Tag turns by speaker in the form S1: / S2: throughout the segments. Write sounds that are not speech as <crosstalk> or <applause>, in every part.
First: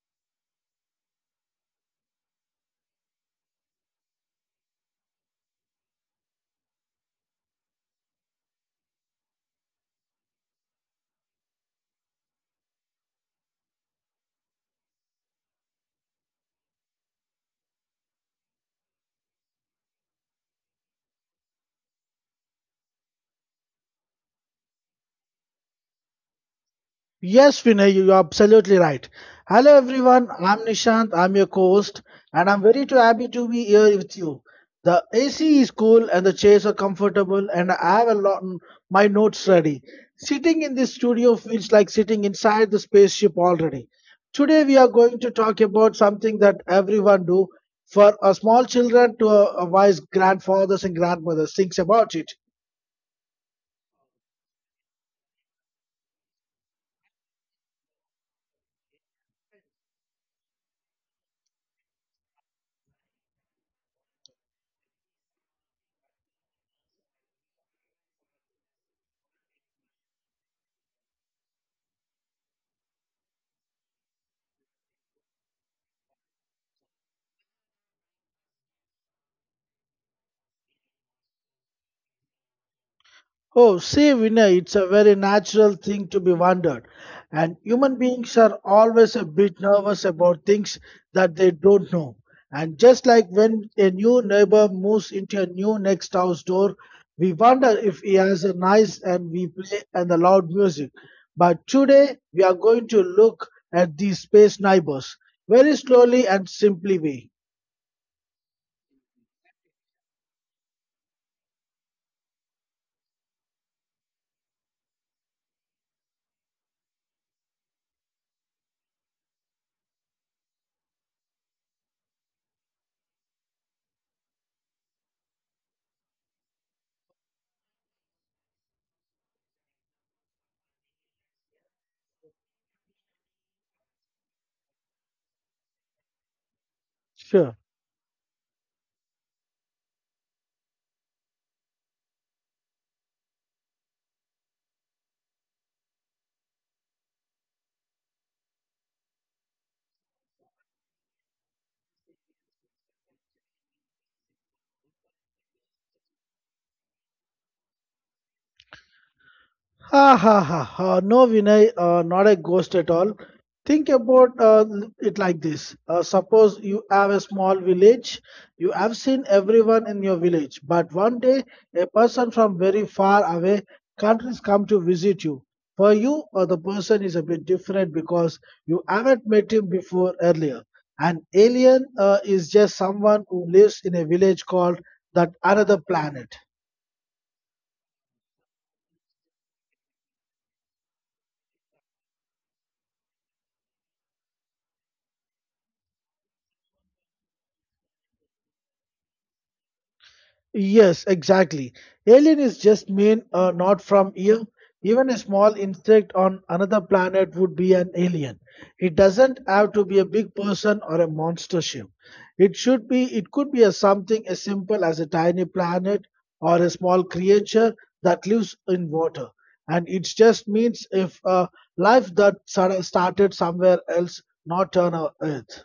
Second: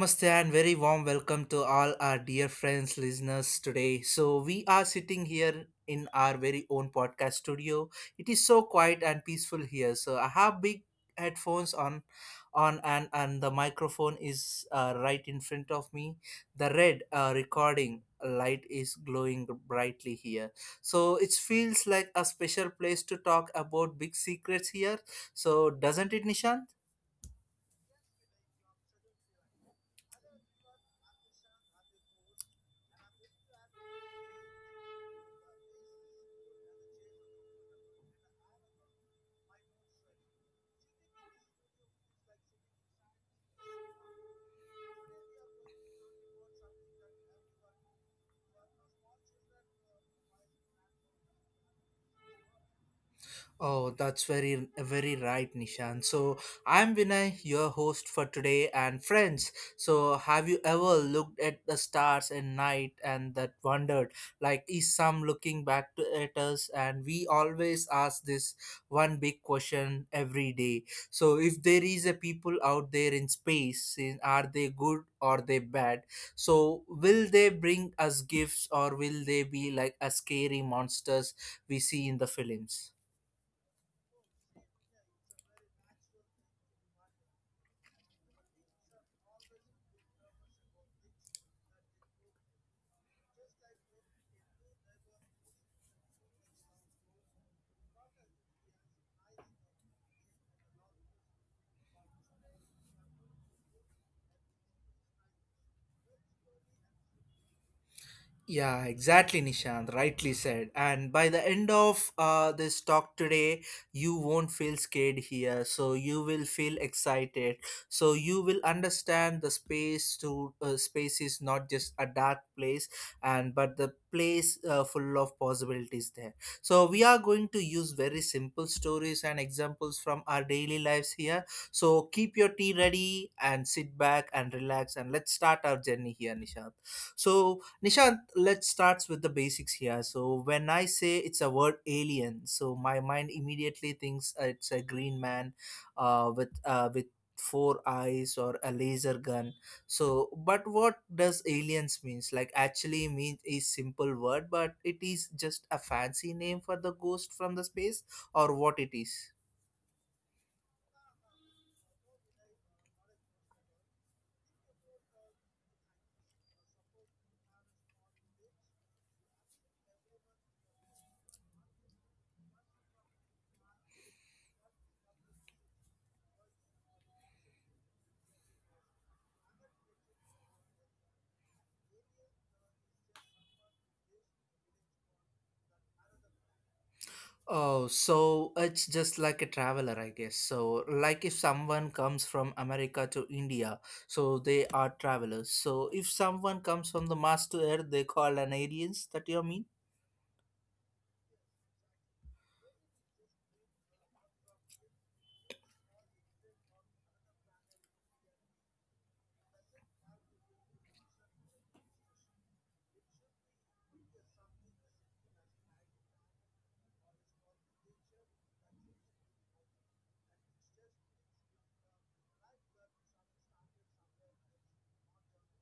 S1: namaste, and very warm welcome to all our dear friends, listeners today. So, we are sitting here in our very own podcast studio. It is so quiet and peaceful here. So, I have big headphones on, and the microphone is right in front of me. The red recording light is glowing brightly here. So, it feels like a special place to talk about big secrets here. So, doesn't it, Nishan?
S2: Yes, Vinay, you are absolutely right. Hello, everyone. I'm Nishant. I'm your host, and I'm very too happy to be here with you. The AC is cool, and the chairs are comfortable, and I have a lot my notes ready. Sitting in this studio feels like sitting inside the spaceship already. Today, we are going to talk about something that everyone do, for a small children to a wise grandfathers and grandmothers thinks about it.
S1: Oh, that's very, very right, Nishan. So, I'm Vinay, your host for today, and friends. So, have you ever looked at the stars at night and that wondered, like, is some looking back to, at us? And we always ask this one big question every day. So, if there is a people out there in space, are they good or they bad? So, will they bring us gifts or will they be like a scary monsters we see in the films?
S2: Oh, see, Vinay, it's a very natural thing to be wondered. And human beings are always a bit nervous about things that they don't know. And just like when a new neighbor moves into a new next house door, we wonder if he has a nice and we play and the loud music. But today we are going to look at these space neighbors very slowly and simply way.
S1: Yeah, exactly, Nishant. Rightly said. And by the end of this talk today, you won't feel scared here. So you will feel excited. So you will understand the space to space is not just a dark place, and but the place full of possibilities there. So we are going to use very simple stories and examples from our daily lives here. So keep your tea ready and sit back and relax, and let's start our journey here, Nishant.
S2: Sure.
S1: So Nishant, let's start with the basics here. So, when I say it's a word alien, so my mind immediately thinks it's a green man with four eyes or a laser gun. So, but what does aliens means? Like, actually means a simple word, but it is just a fancy name for the ghost from the space or what it is?
S2: Ha ha ha ha. No, Vinay, not a ghost at all. Think about it like this. Suppose you have a small village. You have seen everyone in your village, but one day a person from very far away countries come to visit you. For you, the person is a bit different because you haven't met him before earlier. An alien is just someone who lives in a village called that another planet.
S1: Oh, so it's just like a traveler, I guess. So, like if someone comes from America to India, so they are travelers. So, if someone comes from the Mars to Earth, they call an aliens. That you mean?
S2: Yes, exactly. Alien is just mean not from here. Even a small insect on another planet would be an alien. It doesn't have to be a big person or a monster ship. It should be. It could be a something as simple as a tiny planet or a small creature that lives in water. And it just means if life that sort started somewhere else, not on our Earth.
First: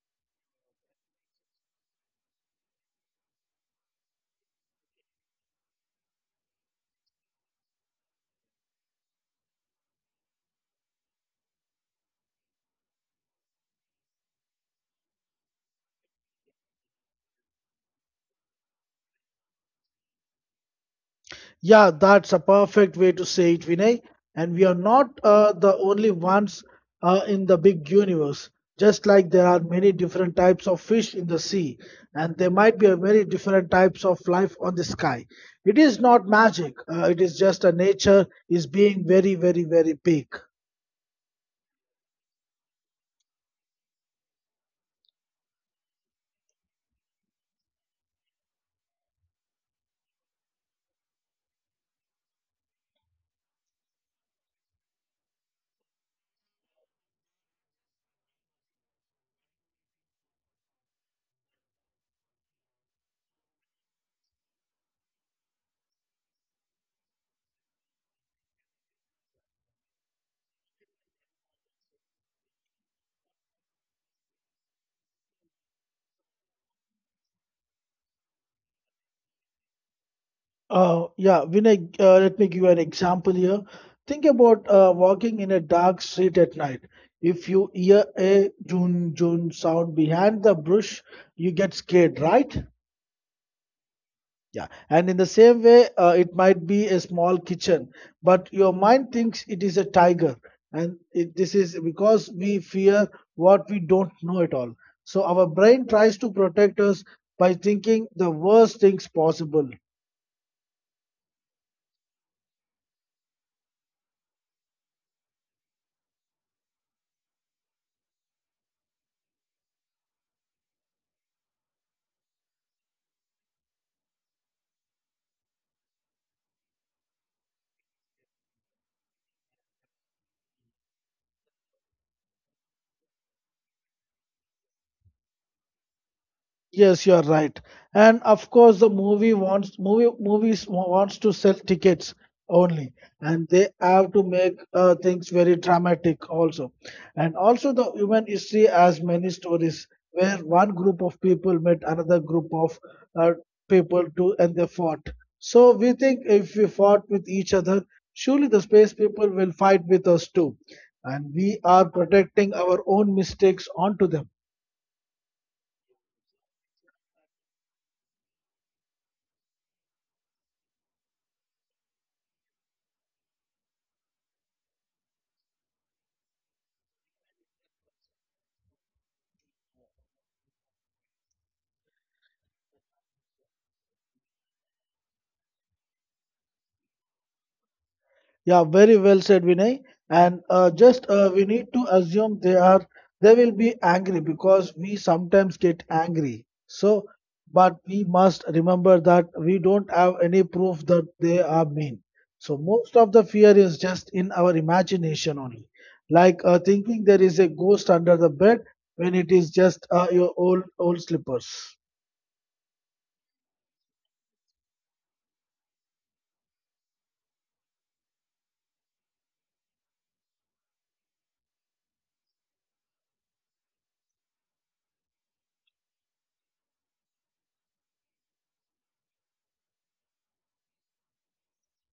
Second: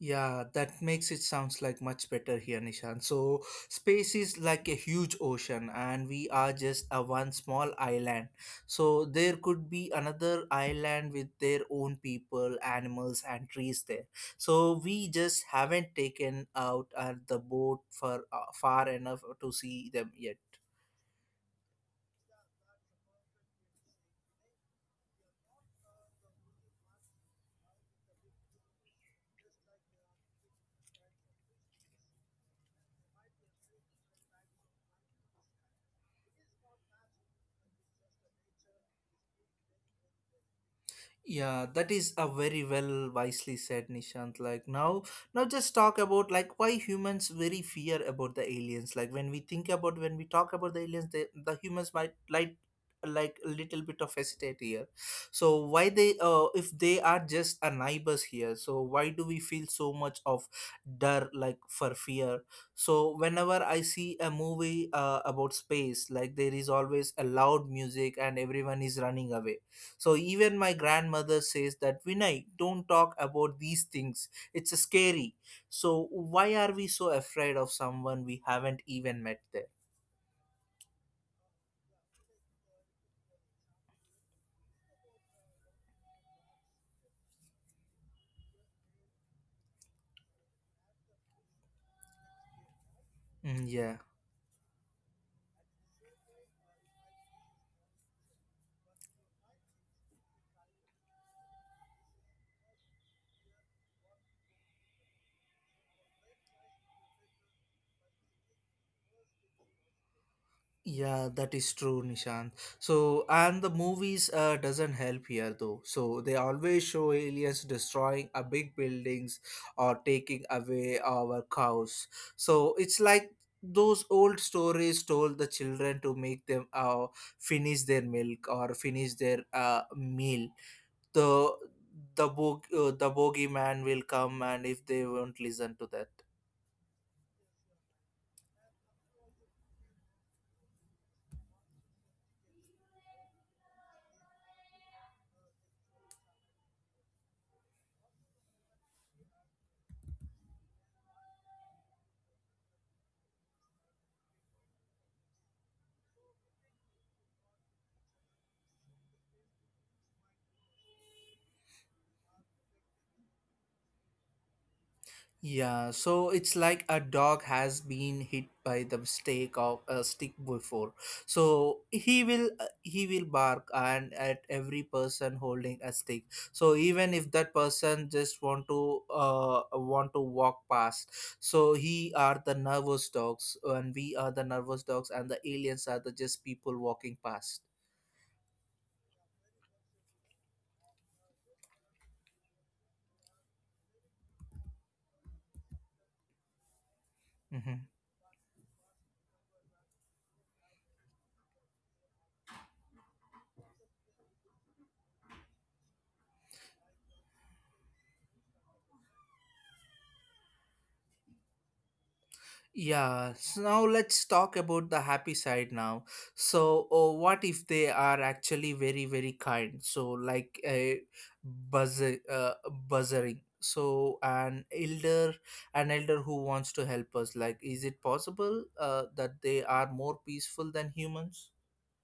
S1: Yeah, that makes it sounds like much better here, Nishan. So space is like a huge ocean and we are just a one small island. So there could be another island with their own people, animals and trees there. So we just haven't taken out the boat for far enough to see them yet.
S2: Yeah, that's a perfect way to say it, Vinay. And we are not the only ones in the big universe. Just like there are many different types of fish in the sea, and there might be a many different types of life on the sky. It is not magic. It is just a nature is being very, very, very big.
S1: Yeah, that is a very well wisely said, Nishant. Like now, now just talk about like why humans very fear about the aliens. Like when we think about when we talk about the aliens, they, the humans might like a little bit of hesitate here. So why they if they are just a neighbors here, so why do we feel so much of dar like for fear? So whenever I see a movie about space, like there is always a loud music and everyone is running away so even my grandmother says that Vinay, don't talk about these things. It's scary. So why are we so afraid of someone we haven't even met there?
S2: Yeah, Vinay, let me give you an example here. Think about walking in a dark street at night. If you hear a June June sound behind the bush, you get scared, right?
S1: Mm, yeah.
S2: Yeah. And in the same way, it might be a small kitchen, but your mind thinks it is a tiger. And this is because we fear what we don't know at all. So our brain tries to protect us by thinking the worst things possible.
S1: Yeah, that is true, Nishant. So, and the movies doesn't help here though. So they always show aliens destroying a big buildings or taking away our cows. So it's like those old stories told the children to make them finish their milk or finish their meal. The the bogeyman will come, and if they won't listen to that.
S2: Yes, you are right. And of course, the movies wants to sell tickets only, and they have to make things very dramatic also. And also, the human history has many stories where one group of people met another group of uh, people too, and they fought. So we think if we fought with each other, surely the space people will fight with us too, and we are protecting our own mistakes onto them.
S1: Yeah, so it's like a dog has been hit by the stick of a stick before. So he will bark and at every person holding a stick. So even if that person just want to walk past, so he are the nervous dogs and we are the nervous dogs and the aliens are the just people walking past.
S2: Yeah, very well said, Vinay. And just we need to assume they will be angry because we sometimes get angry. So,
S1: Mm-hmm.
S2: but we must remember that we don't have any proof that they are mean. So most of the fear is just in our imagination only, like thinking there is a ghost under the bed when it is just your old slippers.
S1: Yeah, so now let's talk about the happy side now. So, oh, what if they are actually very, very kind? So, like a buzzer, uh, buzzering. So, an elder who wants to help us. Like, is it possible that they are more peaceful than humans?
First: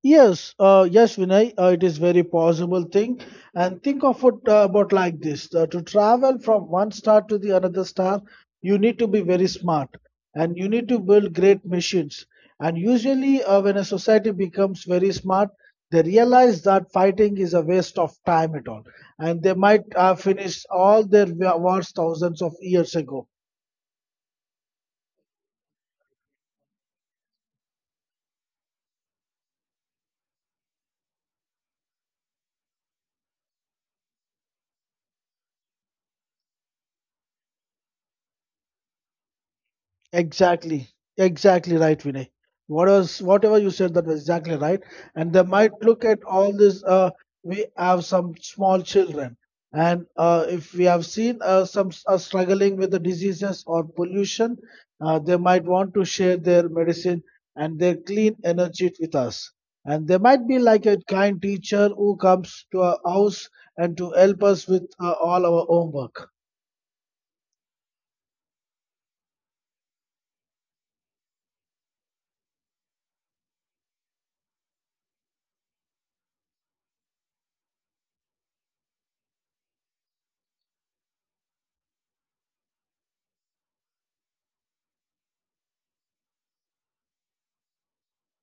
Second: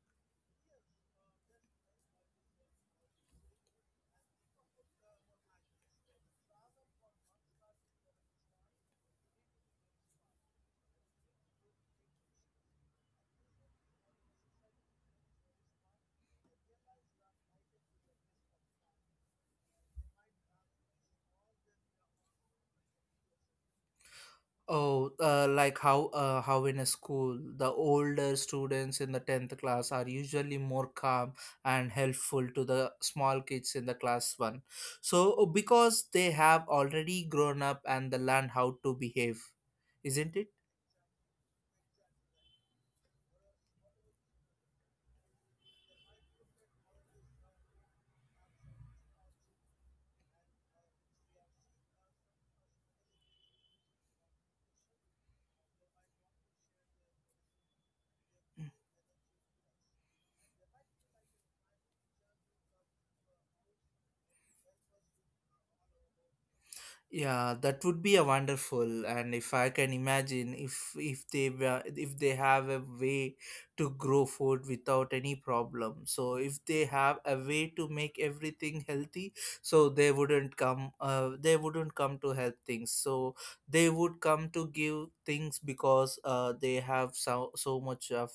S2: Yes, Vinay, it is very possible thing. And think of it about like this: to travel from one star to the another star, you need to be very smart, and you need to build great machines. And usually, when a society becomes very smart, they realize that fighting is a waste of time at all, and they might have finished all their wars thousands of years ago.
S1: Oh, like how in a school, the older students in the 10th class are usually more calm and helpful to the small kids in the class 1. So, because they have already grown up and they learn how to behave, isn't it?
S2: Exactly, exactly right, Vinay. Whatever you said that was exactly right. And they might look at all this. We have some small children, and if we have seen some are struggling with the diseases or pollution, they might want to share their medicine and their clean energy with us. And they might be like a kind teacher who comes to our house and to help us with all our homework.
S1: Yeah, that would be a wonderful, and if I can imagine, if they have a way to grow food without any problem, so if they have a way to make everything healthy, so they wouldn't come to help things. So they would come to give things because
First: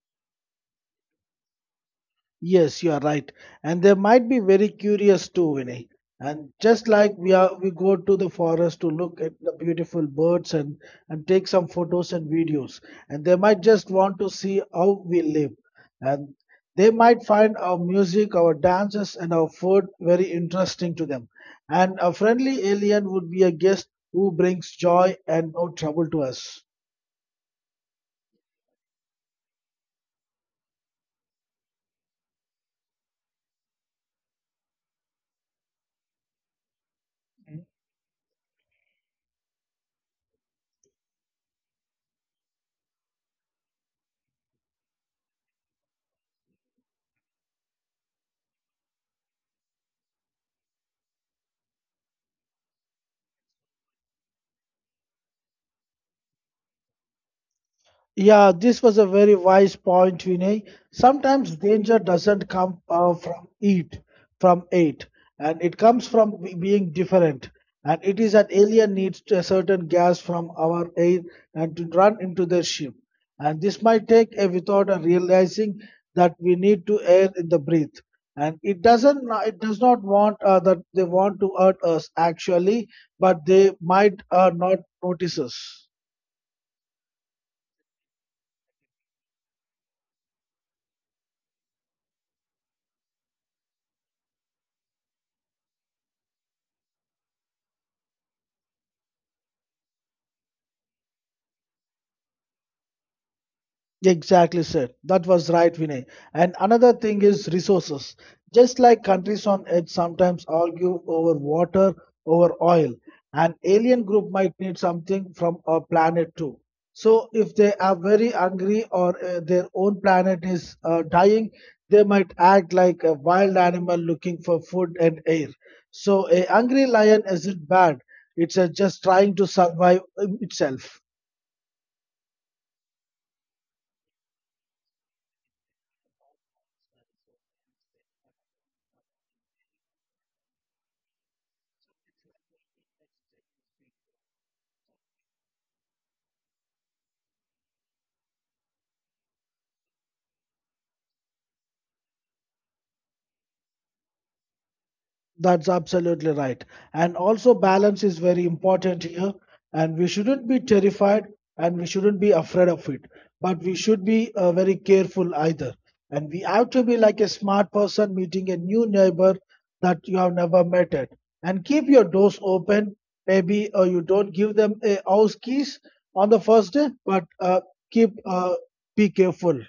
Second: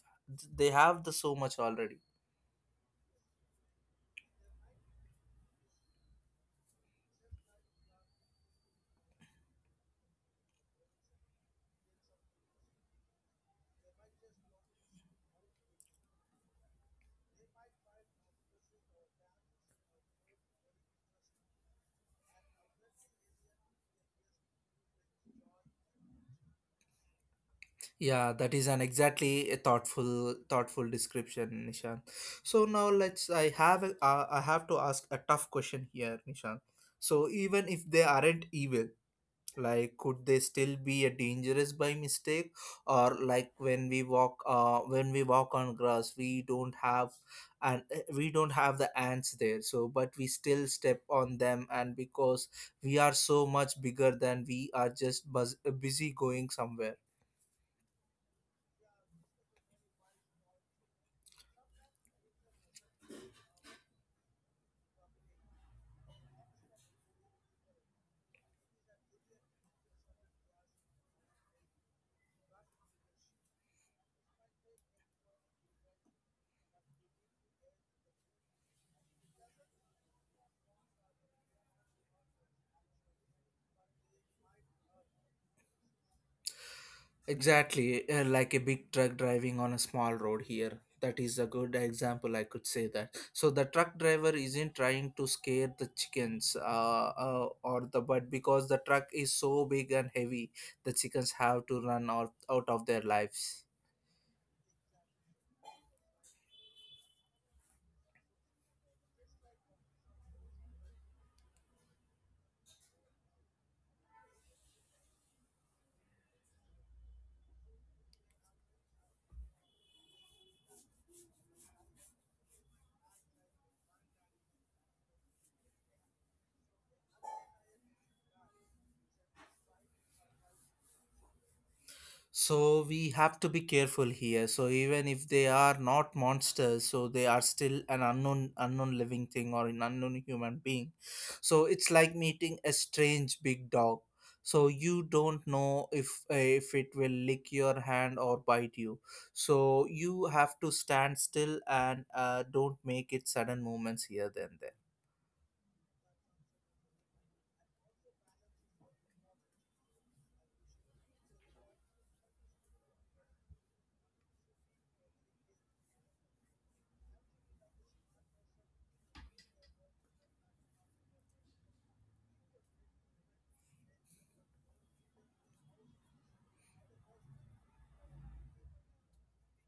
S1: they have the so much already.
S2: Yes, you are right. And they might be very curious too, Vinay. And just like we go to the forest to look at the beautiful birds and take some photos and videos. And they might just want to see how we live. And they might find our music, our dances, and our food very interesting to them. And a friendly alien would be a guest who brings joy and no trouble to us.
S1: Yeah, that is an exactly a thoughtful description, Nishan. So now let's I have a, I have to ask a tough question here, Nishan. So even if they aren't evil, like could they still be a dangerous by mistake or like when we walk on grass, we don't have and the ants there so but we still step on them and because we are so much bigger than we are just busy going somewhere.
S2: Yeah, this was a very wise point, Vinay. Sometimes danger doesn't come from it, and it comes from being different. And it is that alien needs to a certain gas from our air and to run into their ship. And this might take a without a realizing that we need to air in the breath. And it does not want that they want to hurt us actually, but they might not notice us.
S1: Exactly, like a big truck driving on a small road here. That is a good example, I could say that. So the truck driver isn't trying to scare the chickens or the but because the truck is so big and heavy, the chickens have to run out of their lives.
S2: Exactly, sir. That was right, Vinay. And another thing is resources. Just like countries on edge sometimes argue over water, over oil, an alien group might need something from our planet too. So, if they are very hungry or their own planet is dying, they might act like a wild animal looking for food and air. So, a hungry lion isn't bad, it's just trying to survive itself.
S1: So we have to be careful here. So even if they are not monsters, so they are still an unknown living thing or an unknown human being. So it's like meeting a strange big dog. So you don't know if it will lick your hand or bite you. So you have to stand still and don't make it sudden movements here then there.
S2: That's absolutely right. And also, balance is very important here. And we shouldn't be terrified and we shouldn't be afraid of it. But we should be very careful either. And we have to be like a smart person meeting a new neighbor that you have never met at. And keep your doors open. Maybe you don't give them a house keys on the first day, but keep be careful.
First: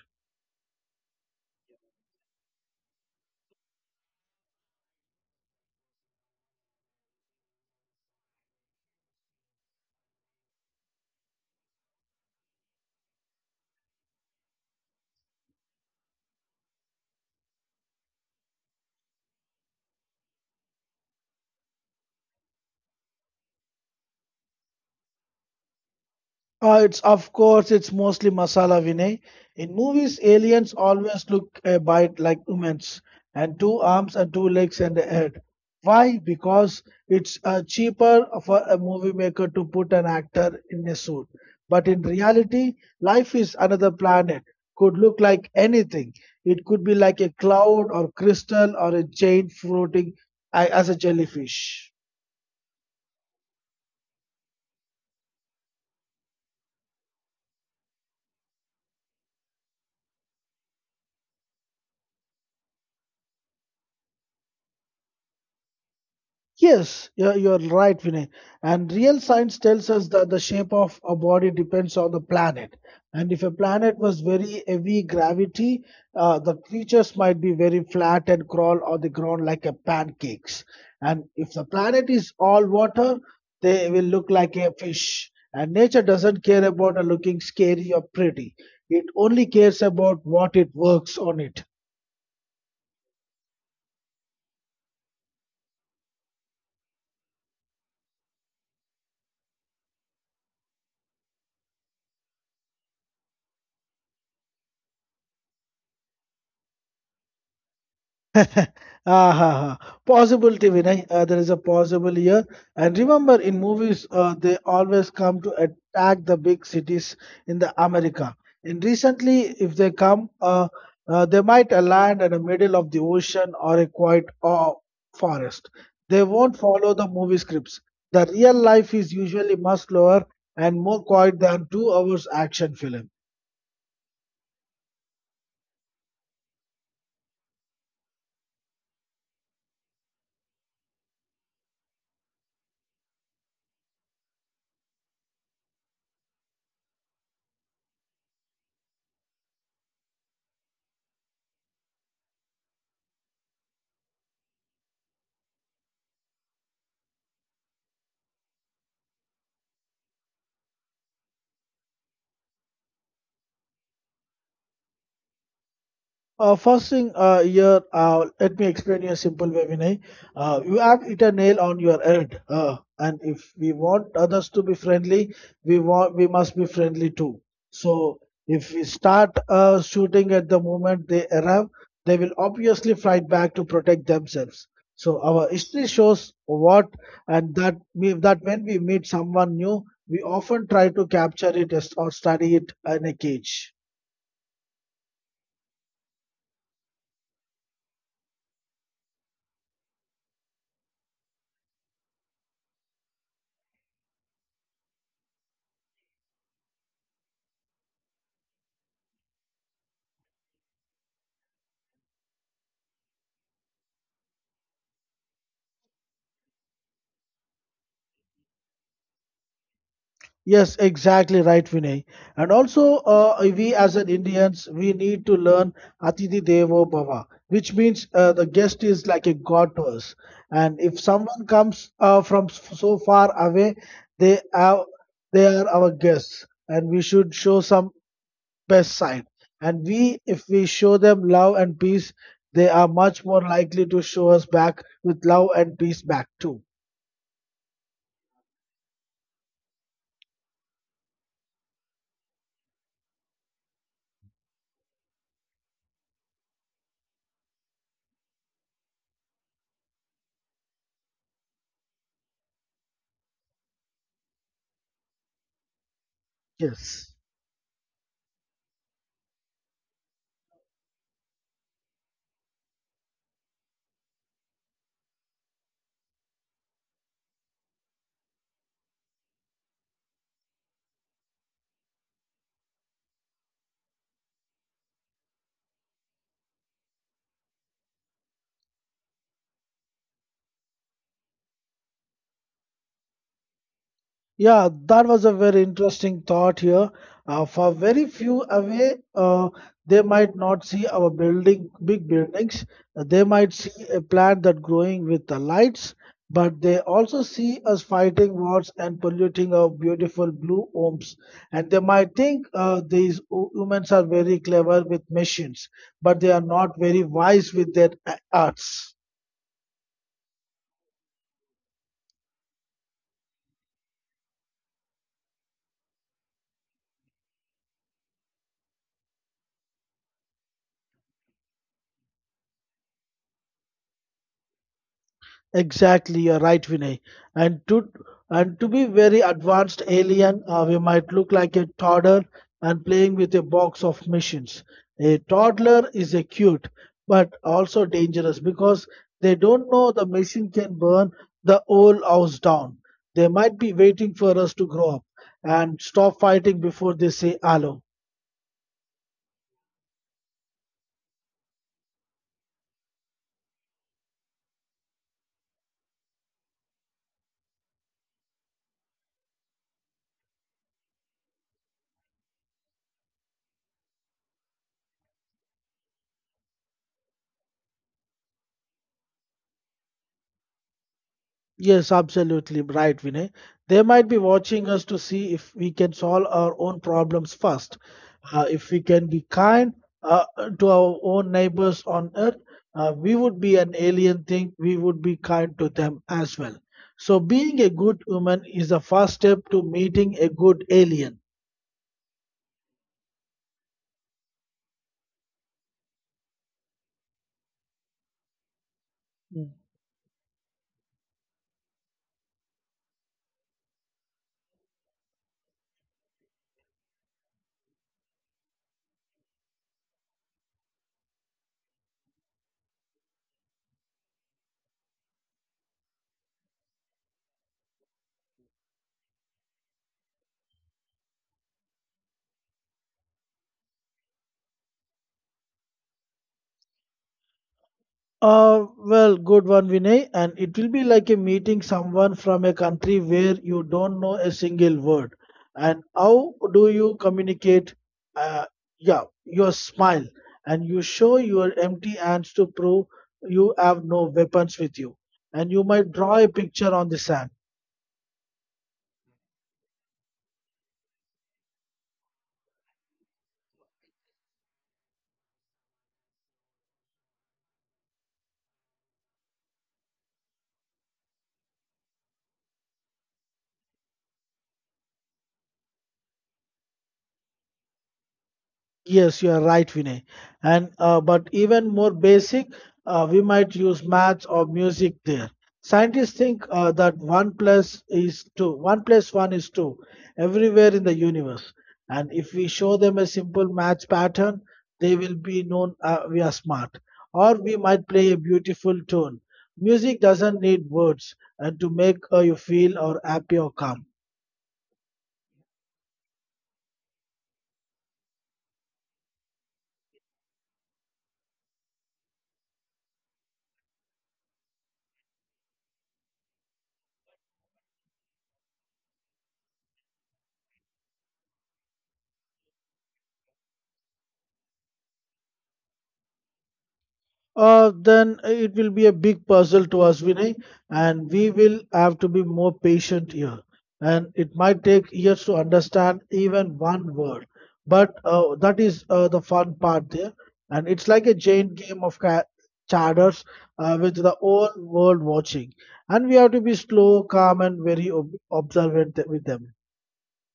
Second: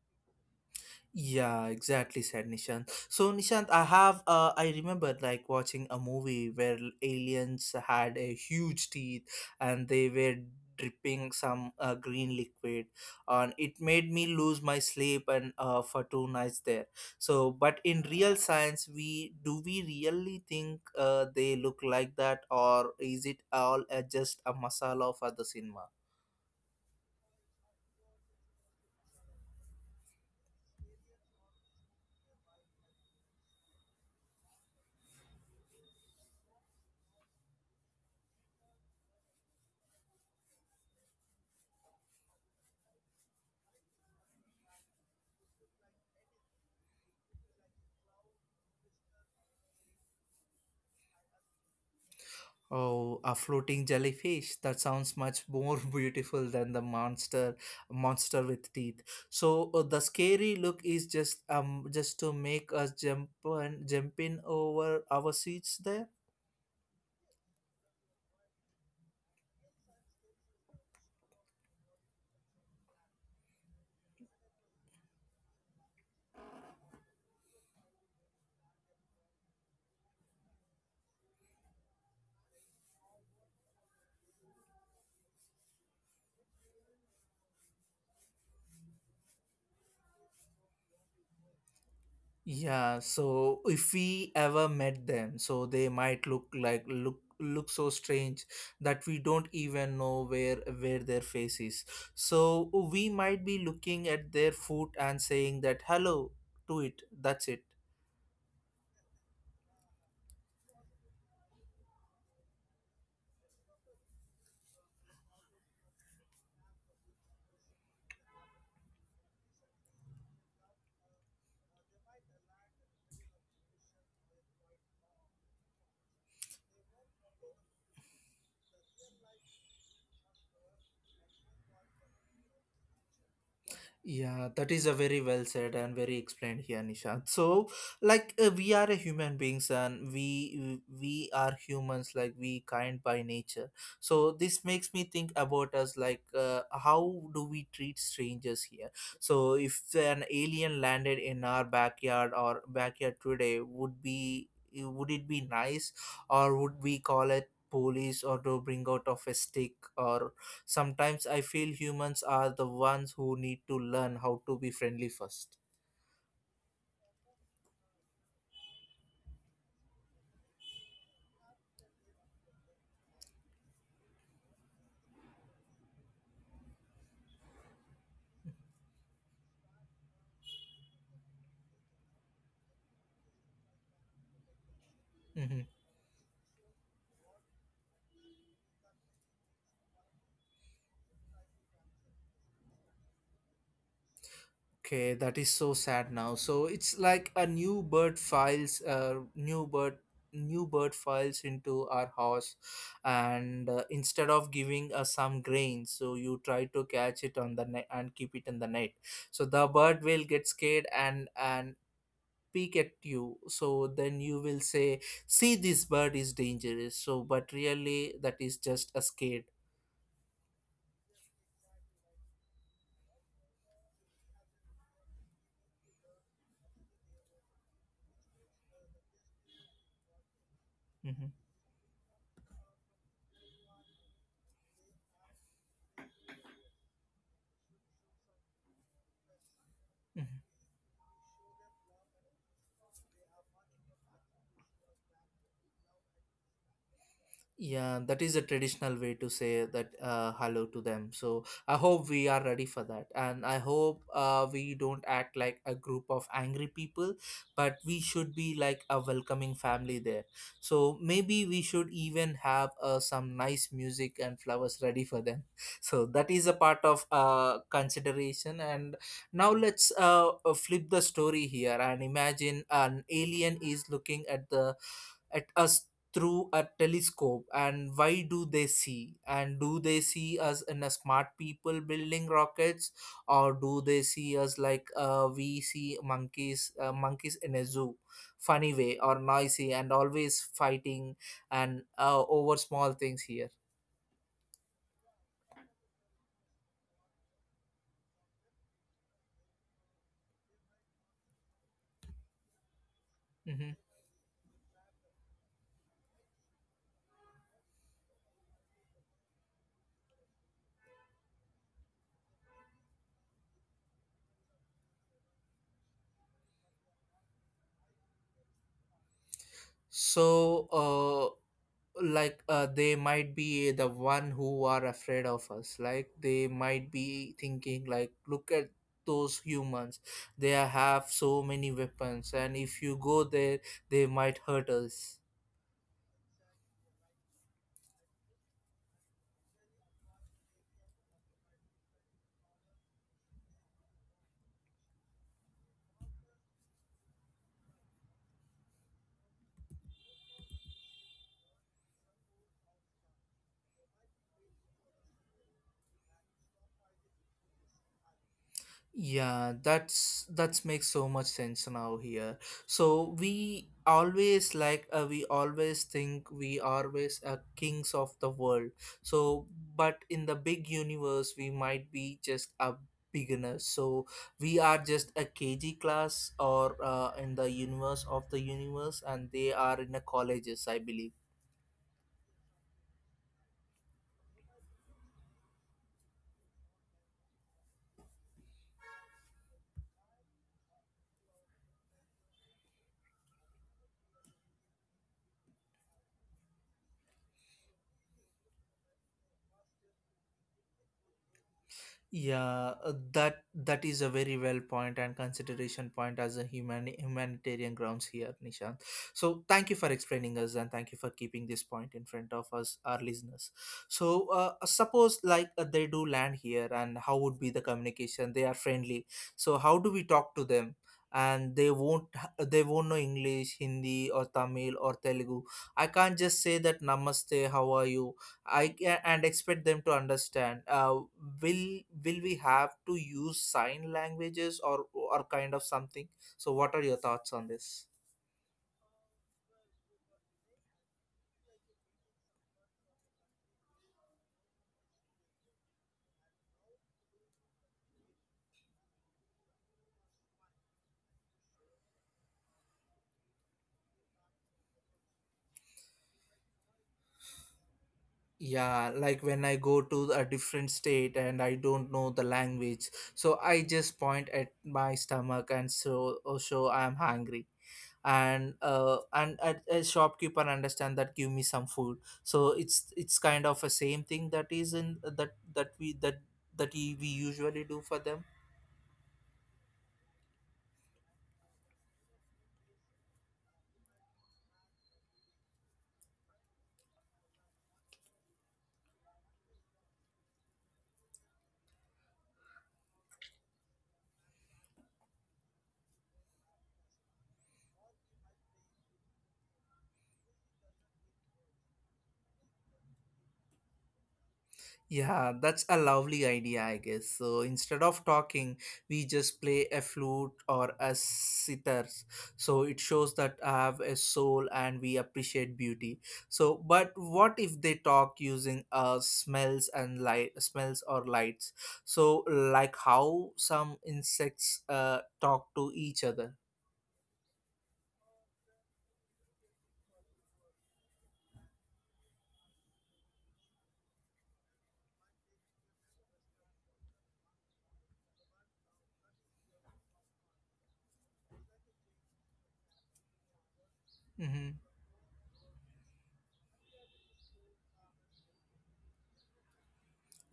S1: Yeah, exactly, said Nishant. So, Nishant, I remember like watching a movie where aliens had a huge teeth and they were dripping some green liquid, and it made me lose my sleep and for two nights there. So, but in real science, we really think they look like that, or is it all just a masala for the cinema?
S2: It's of course it's mostly masala Vinay. In movies, aliens always look a bite like humans, and two arms and two legs and a head. Why? Because it's cheaper for a movie maker to put an actor in a suit. But in reality, life is another planet. Could look like anything. It could be like a cloud or crystal or a chain floating as a jellyfish.
S1: Oh, a floating jellyfish. That sounds much more <laughs> beautiful than the monster with teeth. So the scary look is just to make us jump and jump in over our seats there.
S2: Yes, you're right, Vinay. And real science tells us that the shape of a body depends on the planet. And if a planet was very heavy gravity, the creatures might be very flat and crawl on the ground like a pancakes. And if the planet is all water, they will look like a fish. And nature doesn't care about a looking scary or pretty. It only cares about what it works on it.
S1: Yeah, so if we ever met them, so they might look like look look so strange that we don't even know where their face is. So we might be looking at their foot and saying that hello to it. That's it.
S2: <laughs> Ah, ha, ha. Possibility, Vinay. There is a possible here. And remember, in movies, they always come to attack the big cities in the America. And recently, if they come, they might land in the middle of the ocean or a quiet forest. They won't follow the movie scripts. The real life is usually much slower and more quiet than 2 hours action film.
S1: Yeah, that is a very well said and very explained here, Nishant. So, like we are a human beings and we are humans, like we kind by nature. So this makes me think about us, like how do we treat strangers here? So if an alien landed in our backyard today, would it be nice, or would we call it? Police or to bring out of a stick or sometimes I feel humans are the ones who need to learn how to be friendly first.
S2: First thing, here, let me explain you a simple way, Vinay. You have hit a nail on your head, and if we want others to be friendly, we must be friendly too. So if we start shooting at the moment they arrive, they will obviously fight back to protect themselves. So our history shows what, and that that when we meet someone new, we often try to capture it or study it in a cage.
S1: Okay, that is so sad now. So it's like a new bird files into our house, and instead of giving us some grain, so you try to catch it on the net and keep it in the net. So the bird will get scared and peek at you. So then you will say, "See, this bird is dangerous." So, but really, that is just a scare.
S2: Yes, exactly right, Vinay. And also, we as an Indians, we need to learn "Atithi Devo Bhava, which means the guest is like a god to us. And if
S1: Mm-hmm.
S2: someone comes from so far away, they are they are our guests, and we should show some best side. And if
S1: Hmm.
S2: we show them love and peace, they are much more likely to show us back with love and peace back too.
S1: Yeah, that is a traditional way to say that hello to them. So I hope we are ready for that, and I hope we don't act like a group of angry people, but we should be like a welcoming family there. So maybe we should even have some nice music and flowers ready for them. <laughs> So that is a part
S2: Yes.
S1: of consideration. And now let's flip the story here and imagine an alien is looking at the at us through a telescope, and why do they see, and do they see us in a smart people building rockets, or do they see us like we see monkeys, monkeys in a zoo, funny way, or noisy and always fighting and over small things here.
S2: Yeah, that was a very interesting thought here. For very few away, they might not see our big buildings. They might
S1: Hmm.
S2: see a plant that growing with the lights, but they also see us fighting wars and polluting our beautiful blue homes. And they might think these humans are very clever with machines, but they are not very wise with their arts.
S1: So uh, like they might be the one who are afraid of us, like they might be thinking like, look at those humans, they have so many weapons, and if you go there they might hurt us.
S2: Exactly, you're right, Vinay. And to and to be very advanced alien, we might look like a toddler and playing with a box of machines. A toddler is a cute, but also dangerous because they don't know the machine can burn the whole house down. They might be waiting for us to grow up and stop fighting before they say hello.
S1: Yeah, that's makes so much sense now here. So we always like we always think we are always kings of the world. So but in the big universe we might be just a beginner. So we are just a KG class, or in the universe of the universe, and they are in the colleges I believe.
S2: Yes, absolutely right, Vinay. They might be watching us to see if we can solve our own problems first. If we can be kind uh, to our own neighbors on earth, we would be an alien thing. We would be kind to them as well. So, being a good human is the first step to meeting a good alien.
S1: Yeah, that is a very well point and consideration point as a human humanitarian grounds here, Nishant. So
S2: Mm.
S1: thank you for explaining us and thank you for keeping this point in front of us, our listeners. So suppose like they do land here, and how would be the communication? They are friendly, so how do we talk to them? And they won't, they won't know English, Hindi, or Tamil or Telugu. I can't just say that Namaste, how are you, and expect them to understand. Will we have to use sign languages, or kind of something? So, what are your thoughts on this?
S2: Well, good one, Vinay. And it will be like a meeting someone from a country where you don't know a single word. And how do you communicate? Uh, yeah, your smile. And you show your empty hands to prove you have no weapons with you. And you might draw a picture on the sand.
S1: Yeah, like when I go to a different state and I don't know the language, so I just point at my stomach and so, oh, show I am hungry. And a shopkeeper understand that give me some food. So it's kind of a same thing that is in that we that we usually do for them.
S2: Yes, you are right, Vinay. And but even more basic, we might use maths or music there. Scientists think that one plus one is two, everywhere in the universe. And if we show them a simple math pattern, they will be known we are smart. Or we might play a beautiful tune. Music doesn't need words, and to make you feel or happy or calm.
S1: Yeah, that's a lovely idea, I guess. So instead of talking, we just play a
S2: Yes.
S1: flute or a sitar. So it shows that I have a soul and we appreciate beauty. So, but what if they talk using smells and light, smells or lights? So, like how some insects talk to each other.
S2: Then it will be a big puzzle to us, Vinay, and we will have to be more patient here. And it might take years to understand even one word, but that is the fun part there. And it's like a giant game of charters with the whole
S1: Mm-hmm.
S2: world watching. And we have to be slow, calm, and very observant with them.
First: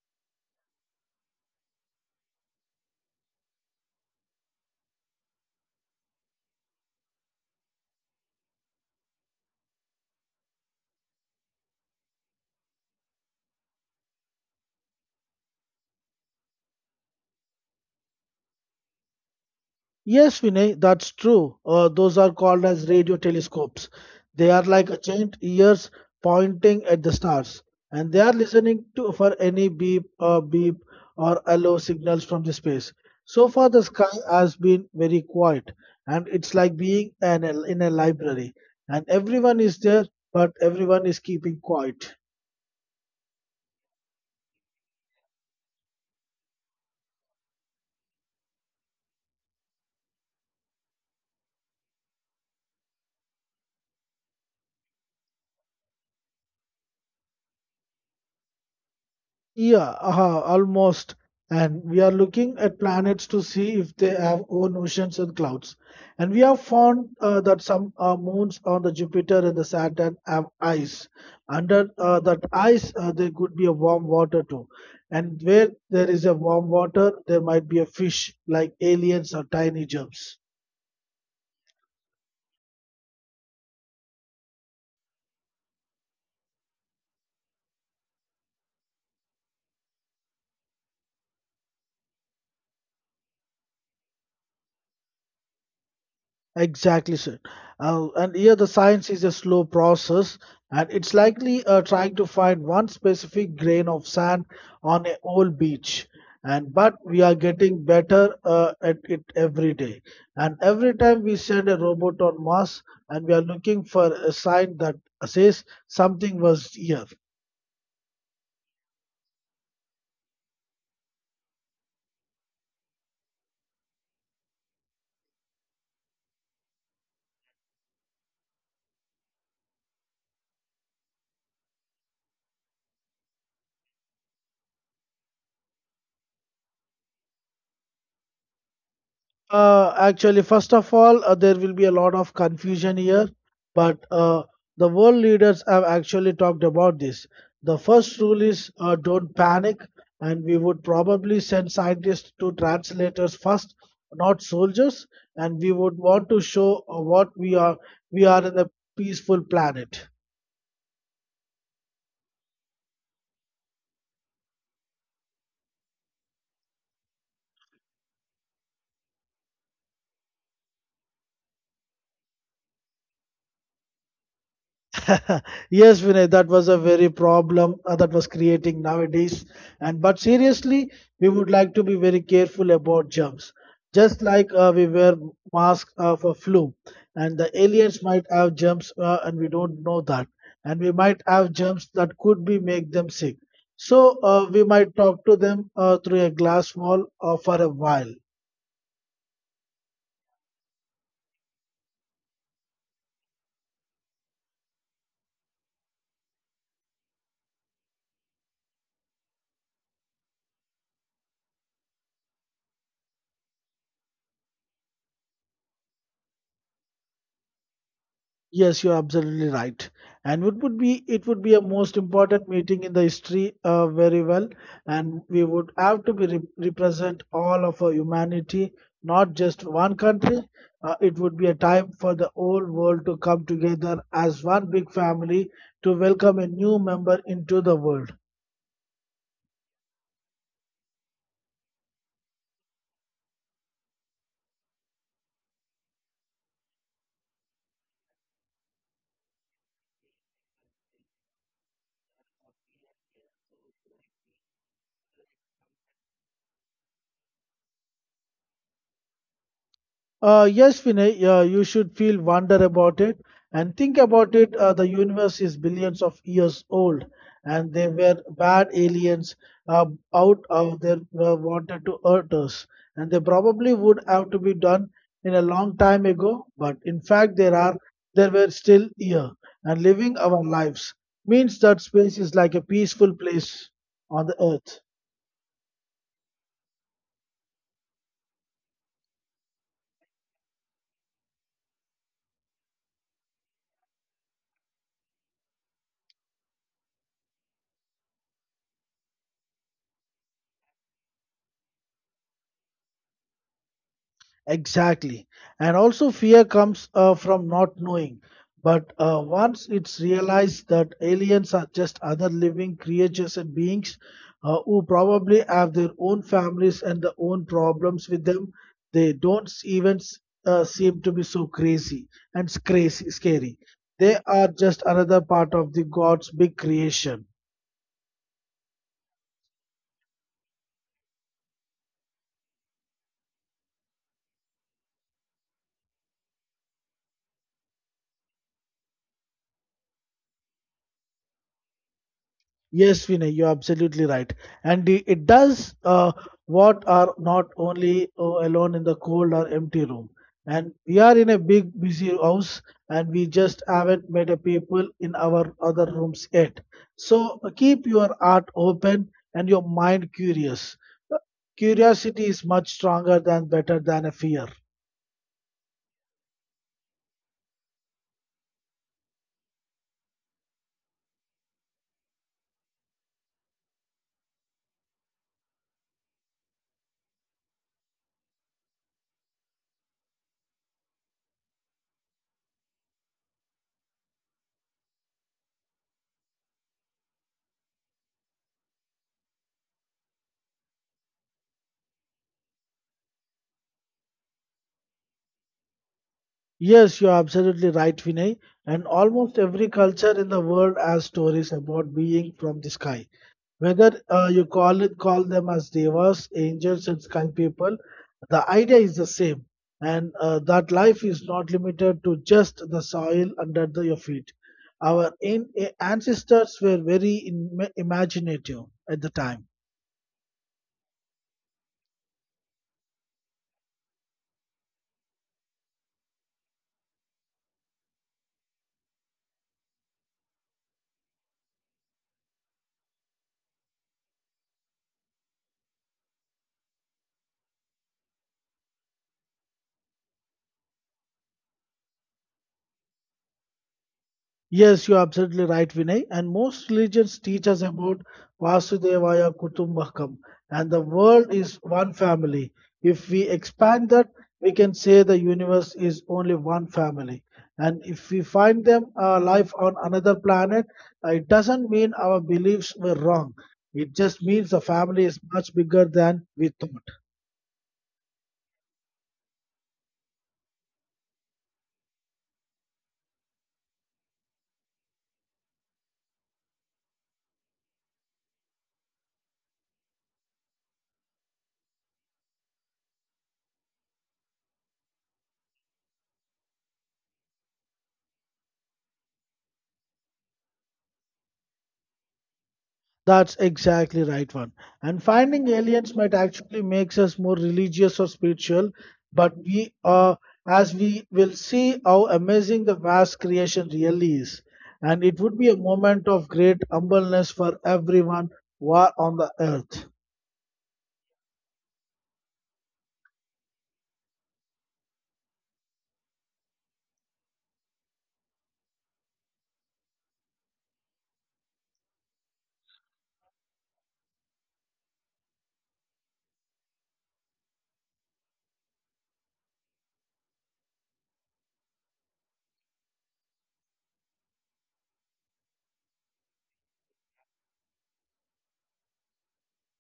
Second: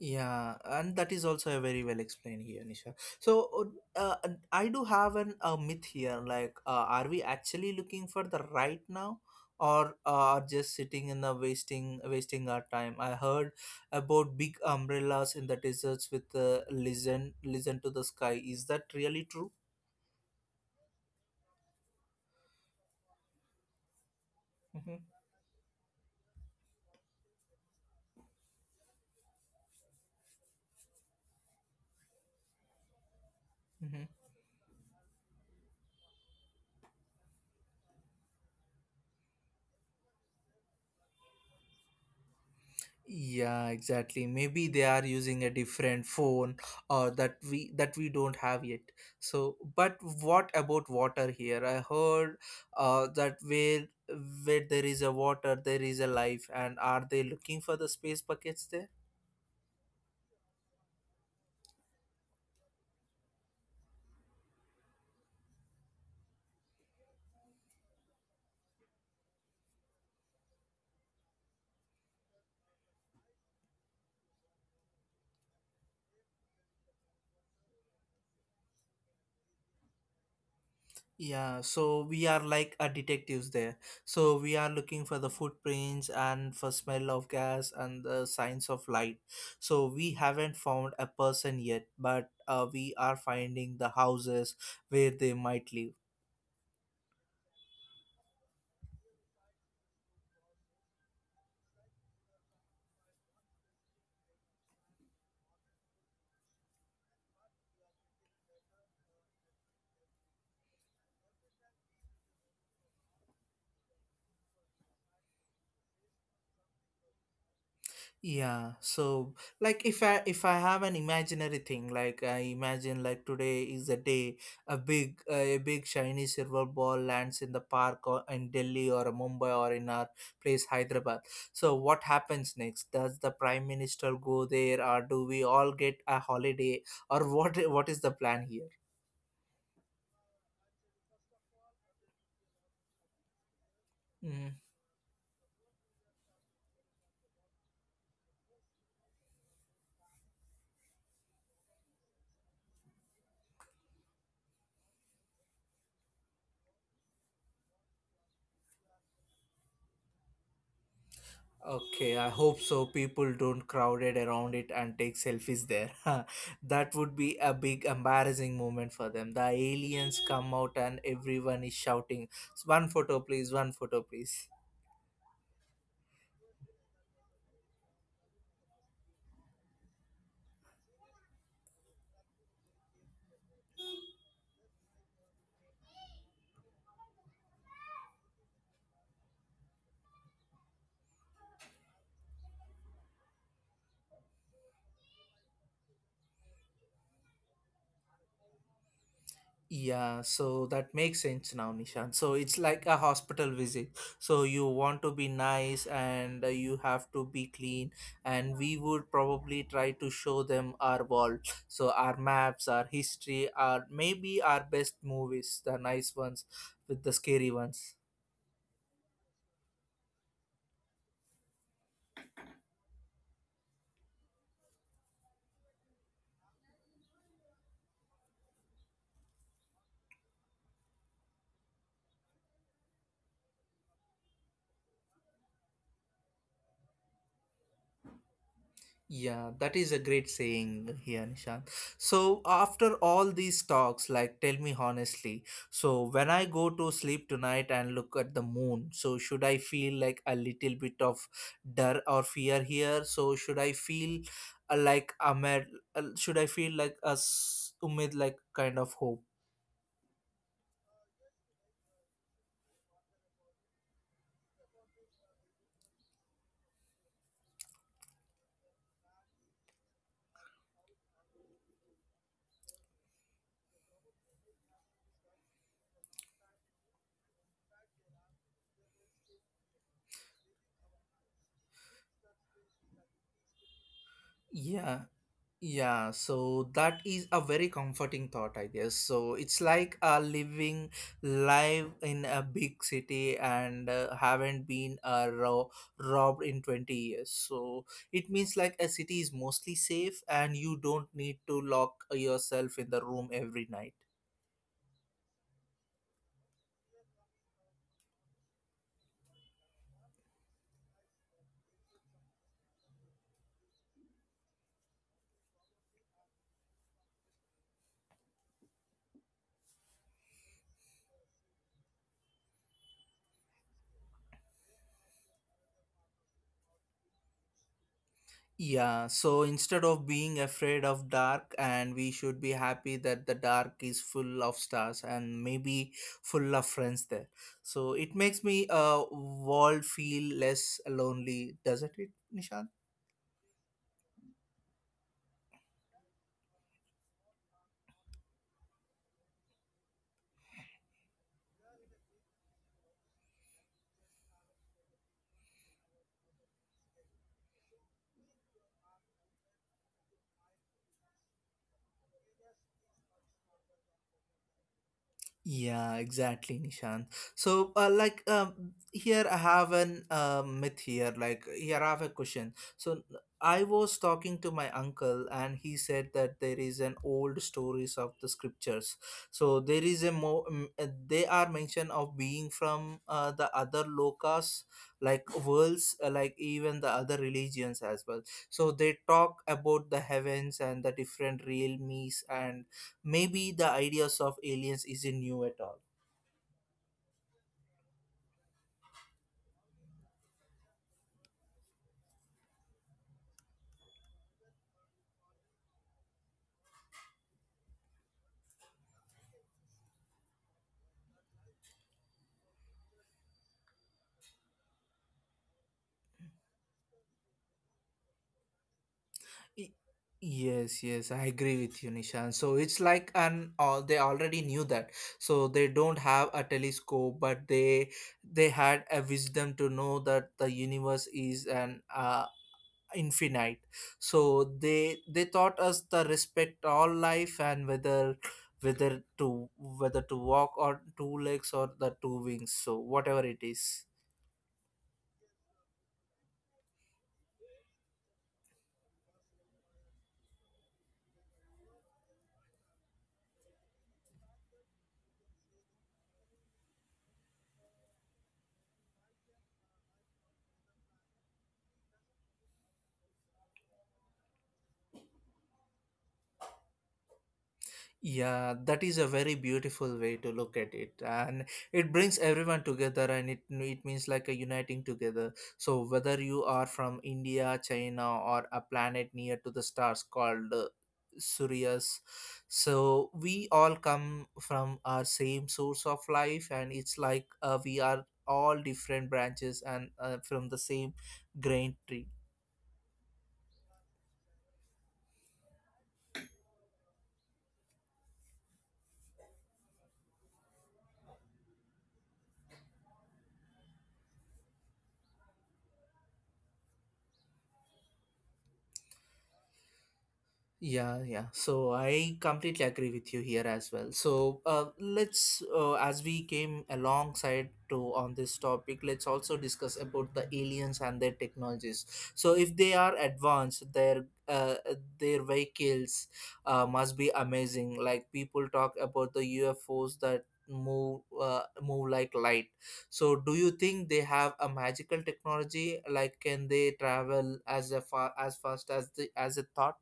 S1: Yeah, and that is also a very well explained here, Nisha. So, I do have an a myth here. Like, are we actually looking for the right now, or are just sitting in the wasting our time? I heard about big umbrellas in the deserts with listen to the sky. Is that really true?
S2: Yes, Vinay, that's true. Those are called as radio telescopes. They are like a
S1: Mm-hmm.
S2: giant ears pointing at the stars, and they are listening to for any beep, beep, or hello signals from the space. So far, the sky
S1: Mm-hmm.
S2: has been very quiet, and it's like being in a library, and everyone is there, but everyone is keeping quiet.
S1: Yeah, exactly. Maybe they are using a different phone, or that we don't have yet. So, but what about water here? I heard that where there is a water, there is a life. And are they looking for the space buckets there?
S2: Yeah, aha, almost. And we are looking at planets to see if they have own oceans and clouds. And we have found that some moons on the Jupiter and the Saturn have ice. Under that ice, there could be a warm water too. And where there is a warm water, there might be a fish like aliens or tiny germs.
S1: Yeah, so we are like a detectives there. So we are looking for the footprints and for smell of gas and the signs of light. So we haven't found a person yet, but we are finding the houses where they might live.
S2: Exactly, sir. And here the science is a slow process, and it's likely trying to find one specific grain of sand on a whole beach. And but we are getting better at it every day. And every time we send a robot on Mars, and we are looking for a sign that says something was here.
S1: Yeah, so like if I have an imaginary thing, like I imagine like today is the day a big shiny silver ball lands in the park, or in Delhi or Mumbai, or in our place Hyderabad. So what happens next? Does the prime minister go there, or do we all get a holiday, or <laughs> what is the plan here?
S2: Actually, first of all, there will be a lot of confusion here, but
S1: Hmm.
S2: the world leaders have actually talked about this. The first rule is don't panic, and we would probably send scientists to translators first, not soldiers, and we would want to show what we are. We are in a peaceful planet.
S1: Okay, I hope so. People don't crowded around it and take selfies there. <laughs> That would be a big embarrassing moment for them. The aliens come out and everyone is shouting, "One photo, please! One photo, please!"
S2: <laughs> Yes, Vinay, that was a very problem that was creating nowadays. And but seriously, we would like to be very careful about germs. Just like we wear mask for flu, and the aliens might have germs, and we don't know that, and we might have germs that could be make them sick. So we might talk to them through a glass wall for a while.
S1: Yeah, so that makes sense now, Nishan. So it's like a hospital visit. So you want to be nice and you have to be clean. And we would probably try to show them our world. So our maps, our history, our maybe our best movies, the nice ones with the scary ones.
S2: Yes, you're absolutely right. And it would be a most important meeting in the history very well. And we would have to be represent all of our humanity, not just one country. It would be a time for the whole world to come together as one big family to welcome a new member into the world.
S1: Yeah, that is a great saying here, Nishant. So, after all these talks, like, tell me honestly. So, when I go to sleep tonight and look at the moon, so should I feel like a little bit of dar or fear here? So, should I feel like a should I feel like a umid, like kind of hope?
S2: Yes, Vinay, you should feel wonder about it and think about it. The universe is billions of years old, and they were bad aliens uh, out of their wanted to hurt us, and they probably would have to be done in a long time ago. But in fact, there were still here and living our lives means that space is like a peaceful place on the earth.
S1: Yeah, yeah, so that is a very comforting thought, I guess. So it's like living live in a big city and haven't been robbed in 20 years. So it means like a city is mostly safe and you don't need to lock yourself in the room every night.
S2: Exactly. And also, fear comes from not knowing. But once it's realized that aliens are just other living creatures and beings who probably have their own families and their own problems with them, they don't even seem to be so crazy and crazy, scary. They are just another part of the God's big creation.
S1: Yeah, so instead of being afraid of dark, and we should be happy that the dark is full of stars and maybe full of friends there. So it makes me world feel less lonely, doesn't it, Nishant?
S2: Yes, Vinay, you're absolutely right. And it does what are not only alone in the cold or empty room. And we are in a big, busy house, and we just haven't met a people in our other rooms yet. So keep your heart open and your mind curious. Uh, Curiosity is much stronger than better than a fear.
S1: Yeah, exactly, Nishant. So, like, here I have an myth here. Like, here I have a question. So, I was talking to my uncle, and he said that there is an old stories of the scriptures. So there is a more. They are mentioned of being from the other lokas, like worlds, like even the other religions as well. So they talk about the heavens and the different realms, and maybe the ideas of aliens isn't new at all.
S2: Yes, you're absolutely right, Vinay. And almost every culture in the world has stories about being from the sky. Whether you call them as devas, angels, and sky people, the idea is the same. And that life is not limited to just the soil under the, your feet. Our ancestors were very imaginative at the time.
S1: Y- yes, yes, I agree with you, Nishan. So it's like an all, they already knew that. So they don't have a telescope, but they had a wisdom to know that the universe is an infinite. So they taught us the respect all life, and whether to whether to walk on two legs or the two wings, so whatever it is.
S2: Yes, you're absolutely right, Vinay. And most religions teach us about Vasudevaya Kutumbakam, and the world is one family. If we expand that, we can say the universe is only one family. And if we find them life on another planet, it doesn't mean our beliefs were wrong. It just means the family is much bigger than we thought.
S1: Yeah, that is a very beautiful way to look at it, and it brings everyone together, and it means like a uniting together. So whether you are from India, China, or a planet near to the stars called Sirius, so we all come from our same source of life, and it's like we are all different branches and from the same grain tree.
S2: That's exactly right one. And finding aliens might actually makes us more religious or spiritual, but we are as we will see how amazing the vast creation really is. And it would be a moment of great humbleness for everyone who are on the earth.
S1: Yeah, yeah. So I completely agree with you here as well. So let's, as we came alongside to on this topic, let's also discuss about the aliens and their technologies. So if they are advanced, their vehicles must be amazing. Like people talk about the UFOs that move like light. So do you think they have a magical technology? Like can they travel as a far as fast as the as a thought?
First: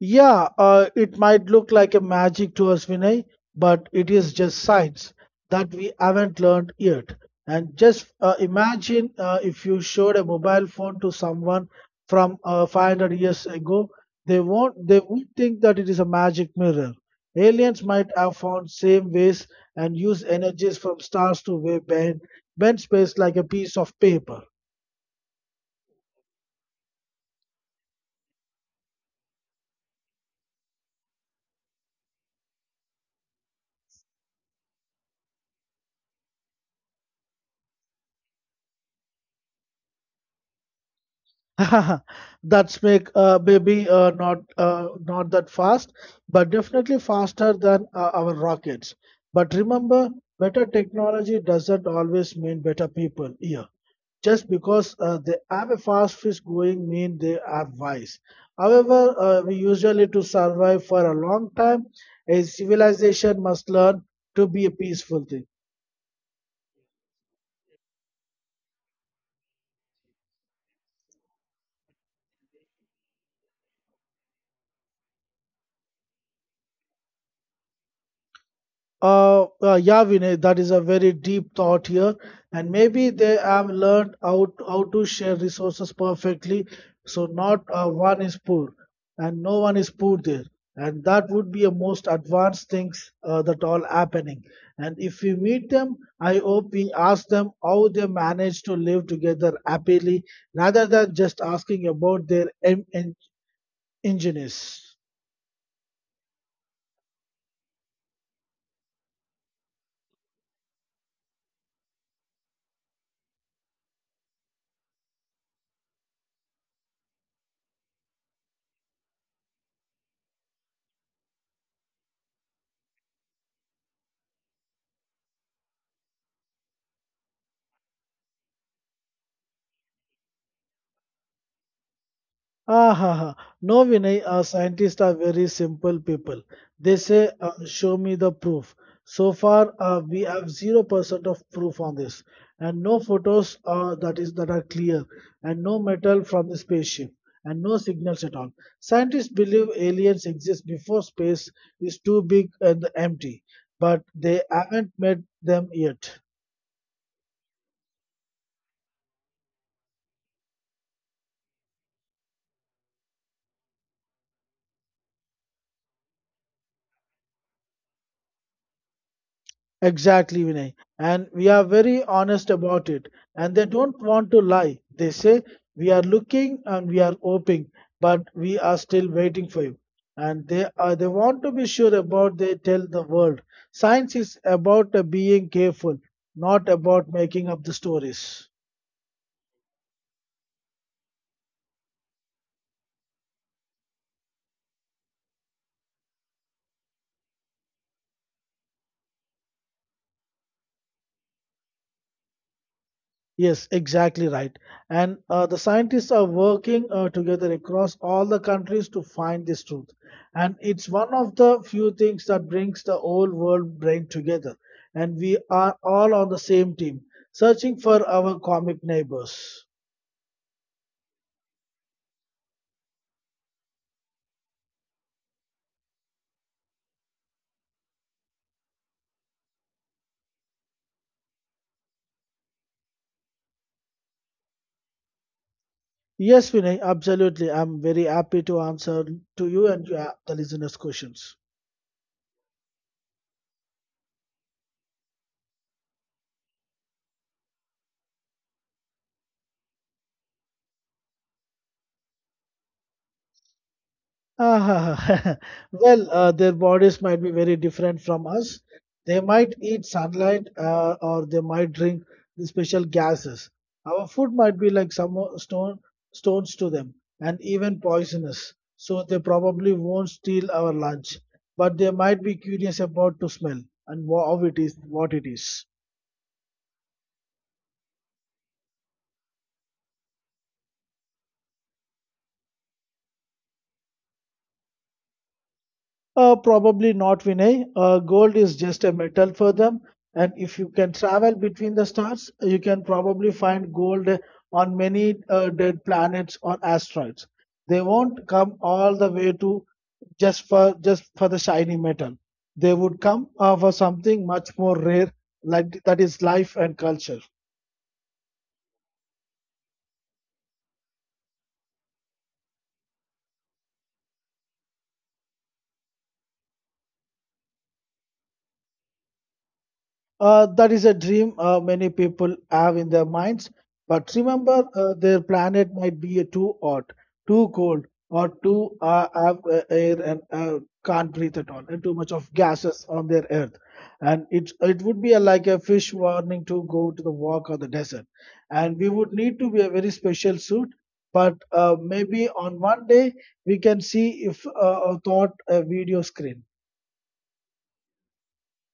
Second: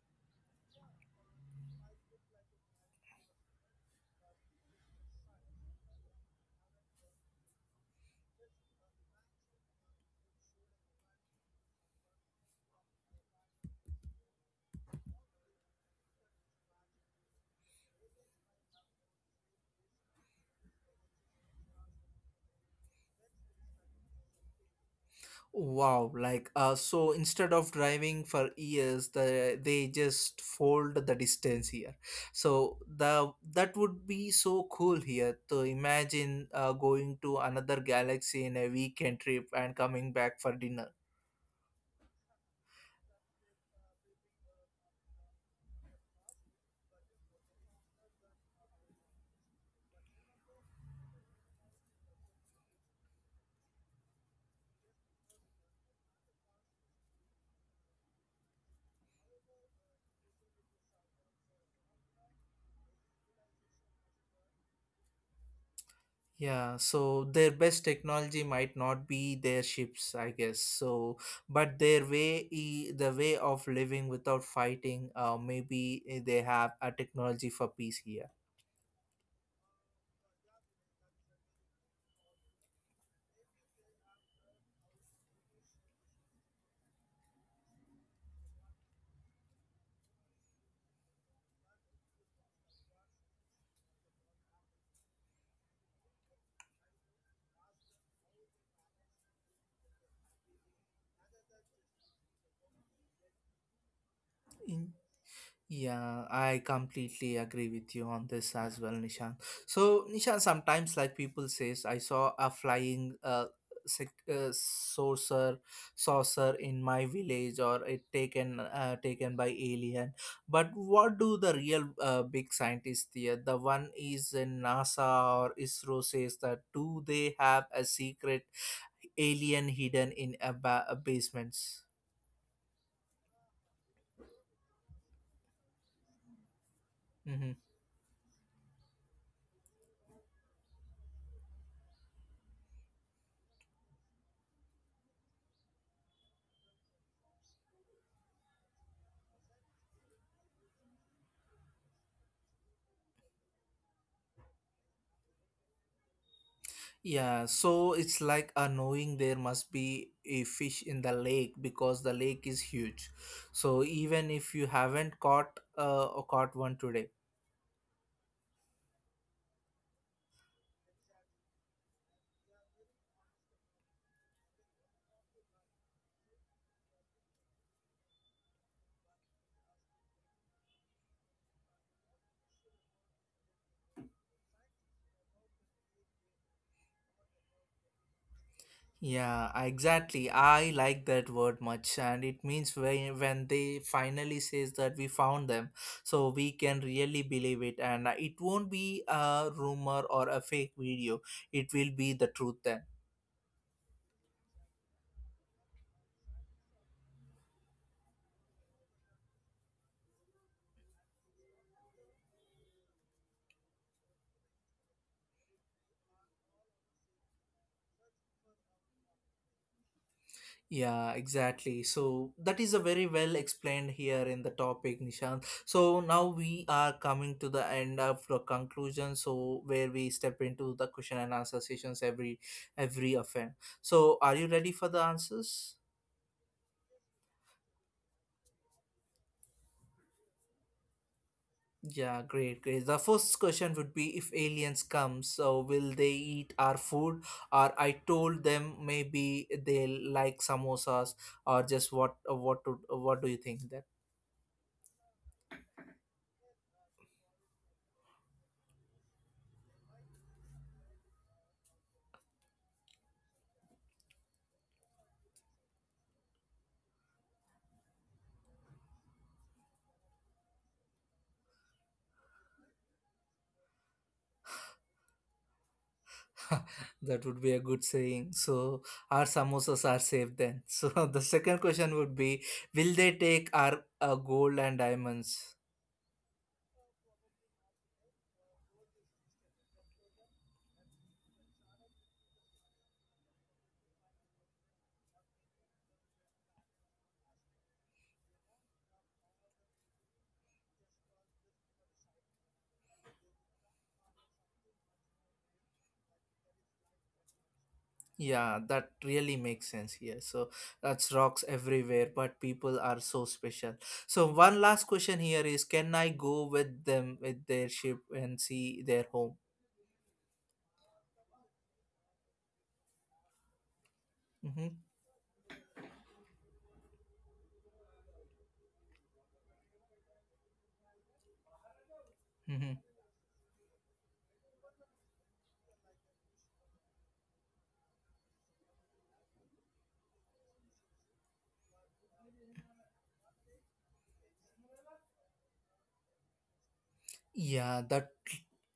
S2: Yeah, it might look like a magic to us, Vinay, but it is just science that we haven't learned yet. And just imagine if you showed a mobile phone to someone from 500 years ago, they won't, they would think that it is a magic mirror. Aliens might have found same ways and use energies from stars to way bend space like a piece of paper.
S1: Wow, like so instead of driving for years, they just fold the distance here. So the that would be so cool here to imagine going to another galaxy in a weekend trip and coming back for dinner.
S2: <laughs> That's make maybe not that fast, but definitely faster than our rockets. But remember, better technology doesn't always mean better people here. Just because they have a fast fish going mean they are wise. However, we usually to survive for a long time, a civilization must learn to be a peaceful thing.
S1: Yeah, so their best technology might not be their ships, I guess. So, but their way, the way of living without fighting, maybe they have a technology for peace here.
S2: Yeah, Vinay, that is a very deep thought here, and maybe they have learned how to share resources perfectly, so not one is poor, and no one is poor there, and that would be a most advanced things that all happening. And if we meet them, I hope we ask them how they manage to live together happily, rather than just asking about their engineers.
S1: Yeah, I completely agree with you on this as well, Nishan. So, Nishan, sometimes like people says, I saw a flying sec- uh saucer saucer in my village, or it taken by alien. But what do the real big scientists here? The one is in NASA or ISRO says that do they have a secret alien hidden in a basements?
S2: Ah, ha, ha. No, Vinay, scientists are very simple people. They say,
S1: Mhm.
S2: show me the proof. So far, we have 0% of proof on this, and no photos that are clear, and no metal from the spaceship, and no signals at all. Scientists believe aliens exist before space is too big and empty, but they haven't met them yet.
S1: Yeah, so it's like a knowing there must be a fish in the lake because the lake is huge. So even if you haven't caught or caught one today.
S2: Exactly, Vinay. And we are very honest about it. And they don't want to lie. They say, "We are looking and we are hoping, but we are still waiting for you." And they want to be sure about they tell the world. Science is about being careful, not about making up the stories.
S1: Yeah, exactly. I like that word much, and it means when they finally says that we found them, so we can really believe it and it won't be a rumor or a fake video. It will be the truth then.
S2: Yes, exactly right. And the scientists are working together across all the countries to find this truth. And it's one of the few things that brings the whole world brain together. And we are all on the same team, searching for our comic neighbors.
S1: Yeah, exactly. So that is a very well explained here in the topic, Nishant. So now we are coming to the end of the conclusion. So where we step into the question and answer sessions every offense. So are you ready for the answers?
S2: Yes, Vinay, absolutely. I'm very happy to answer to you and the listeners' questions.
S1: Yeah, great, great. The first question would be, if aliens come, so will they eat our food? Or I told them maybe they like samosas, or just what to what do you think?
S2: Ah, <laughs> well, their bodies might be very different from us. They might eat sunlight or they might drink the special gases. Our food might be like some stones to them and even poisonous. So they probably won't steal our lunch, but they might be curious about to smell and how it is, what it is.
S1: <laughs> That would be a good saying. So our samosas are safe then. <laughs> So the second question would be, will they take our gold and diamonds?
S2: Probably not, Vinay. Gold is just a metal for them. And if you can travel between the stars, you can probably find gold on many dead planets or asteroids. They won't come all the way to just for the shiny metal. They would come for something much more rare, like that is life and culture.
S1: Yeah, that really makes sense here. So that's rocks everywhere, but people are so special. So one last question here is, can I go with them with their ship and see their home?
S2: That is a dream many people have in their minds. But remember,
S1: Mm-hmm.
S2: their planet might be too hot, too cold, or too have air and can't breathe at all, and too much of
S1: Mm-hmm.
S2: gases on their Earth. And it would be a, like a fish warning to go to the walk or the desert. And we would need to be a very special suit. But maybe on one day we can see if a thought a video screen.
S1: Yeah, that,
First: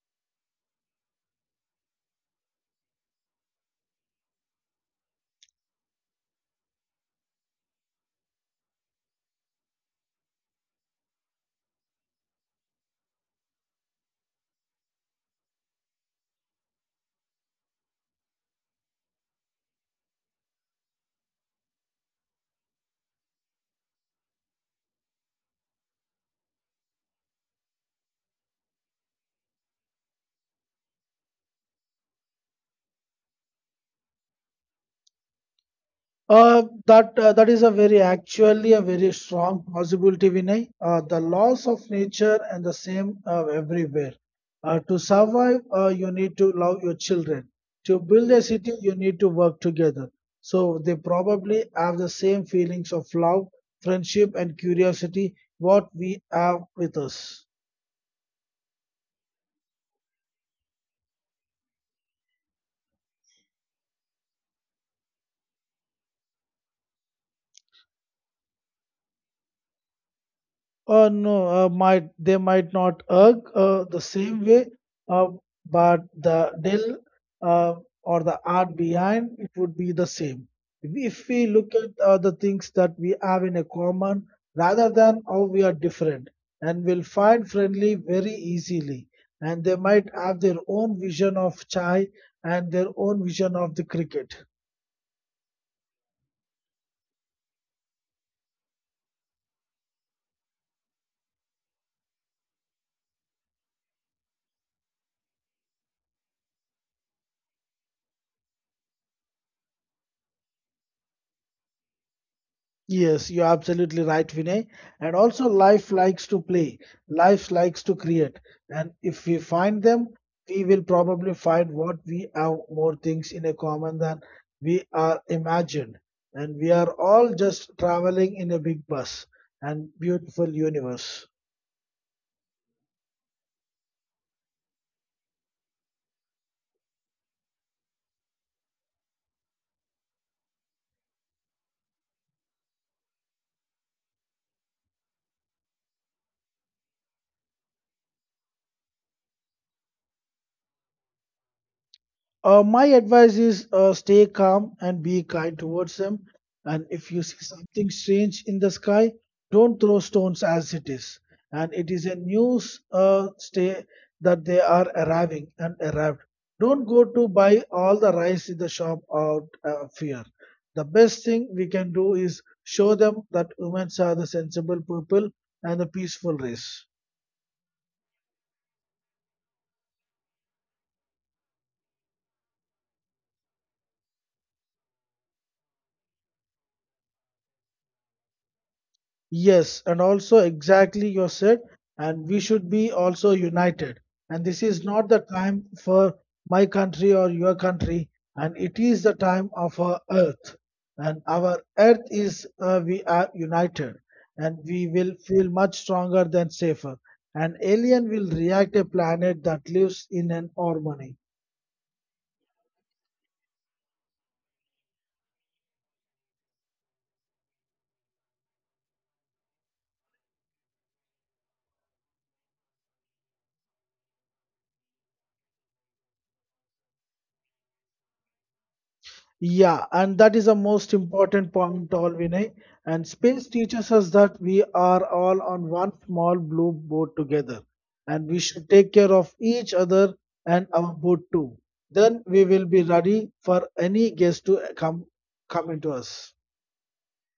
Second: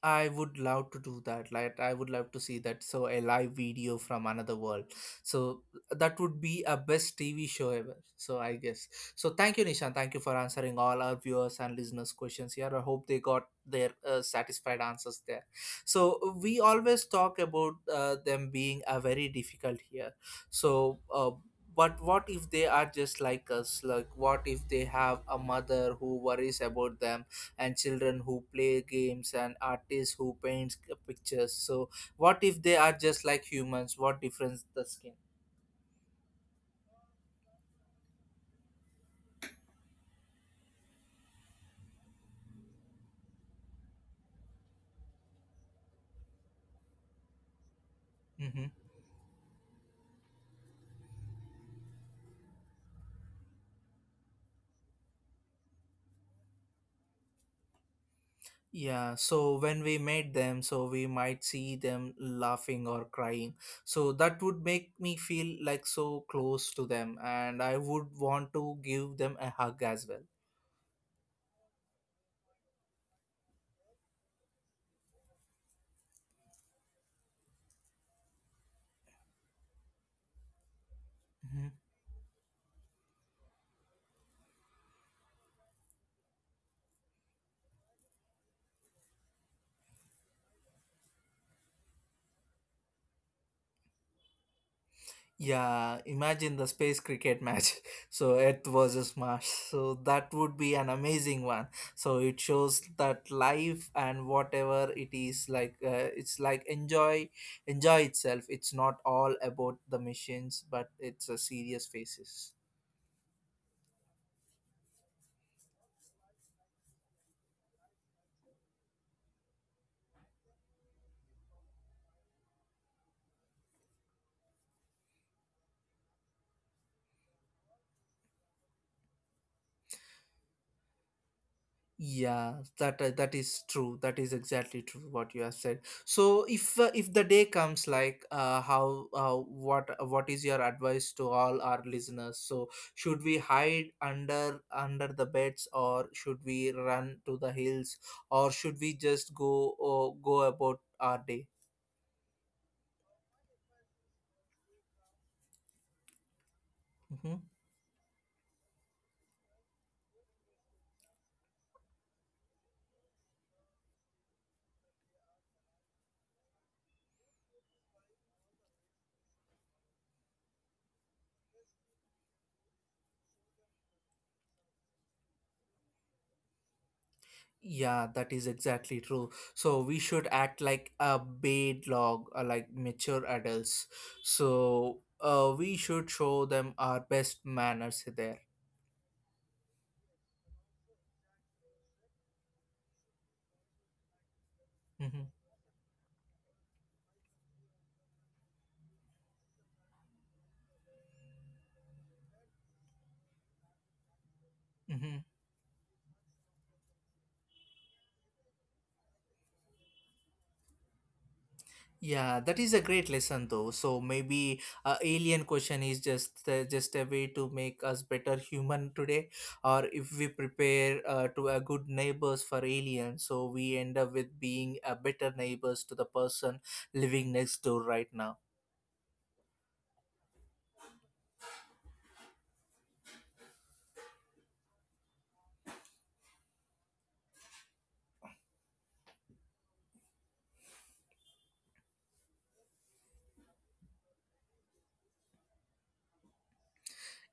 S1: I would love to do that. Like I would love to see that. So a live video from another world. So that would be a best TV show ever. So I guess. So thank you, Nishan. Thank you for answering all our viewers and listeners' questions here. I hope they got their satisfied answers there. So we always talk about them being a very difficult here. So. But what if they are just like us? Like, what if they have a mother who worries about them and children who play games and artists who paint pictures, so what if they are just like humans? What difference the skin?
S2: That is a very actually a very strong possibility, Vinay. The laws of nature and the same everywhere. To survive, you need to love your children. To build a
S1: hmm
S2: city, you need to work together. So they probably have the same feelings of love, friendship, and curiosity what we have with us.
S1: yeah, so when we meet them, so we might see them laughing or crying, so that would make me feel like so close to them, and I would want to give them a hug as well.
S2: No, might they might not erg the same way, uh, but the deal uh, or the art behind it would be the same. If we
S1: Mm-hmm.
S2: look at the things that we have in a common rather than how we are different, and will find friendly very easily, and they might have their own vision of chai and their own vision of the cricket.
S1: Yeah, imagine the space cricket match. <laughs> So Earth versus Mars. So that would be an amazing one. So it shows that life and whatever it is like, it's like enjoy, enjoy itself. It's not all about the missions, but it's a serious faces.
S2: Yes, you're absolutely right, Vinay. And also, life likes to play, life likes to create. And if we find them, we will probably find what we have more things in a common than we are imagined. And we are all just traveling in a big bus and beautiful universe.
S1: Yeah, that is true. That is exactly true what you have said. So if the day comes, like how what is your advice to all our listeners? So should we hide under the beds, or should we run to the hills, or should we just go about our day?
S2: My advice is stay calm and be kind towards them. And if you see
S1: Mm-hmm.
S2: something strange in the sky, don't throw stones as it is. And it is a news stay that they are arriving and arrived. Don't go to buy all the rice in the shop out of fear. The best thing we can do is show them that humans are the sensible people and the peaceful race.
S1: Yeah, that is exactly true. So we should act like a bait log, like mature adults. So we should show them our best manners there.
S2: Yes, and also exactly you said, and we should be also united. And this is not the
S1: hmm
S2: time for my country or your country, and it is the time of our earth. And our earth is we are united, and we will
S1: hmm
S2: feel much stronger than safer. An alien will react a planet that lives in an harmony.
S1: Yeah, that is a great lesson though. So maybe a alien question is just a way to make us better <laughs> human today, or if we prepare to a good neighbors for aliens, so we end up with being a better neighbors to the person living next door right now.
S2: Yeah, and that is the most important point, all Vinay. And space teaches us that we are all on one small blue boat together, and we should take care of each other and our boat too. Then we will be ready for any guest to come into us.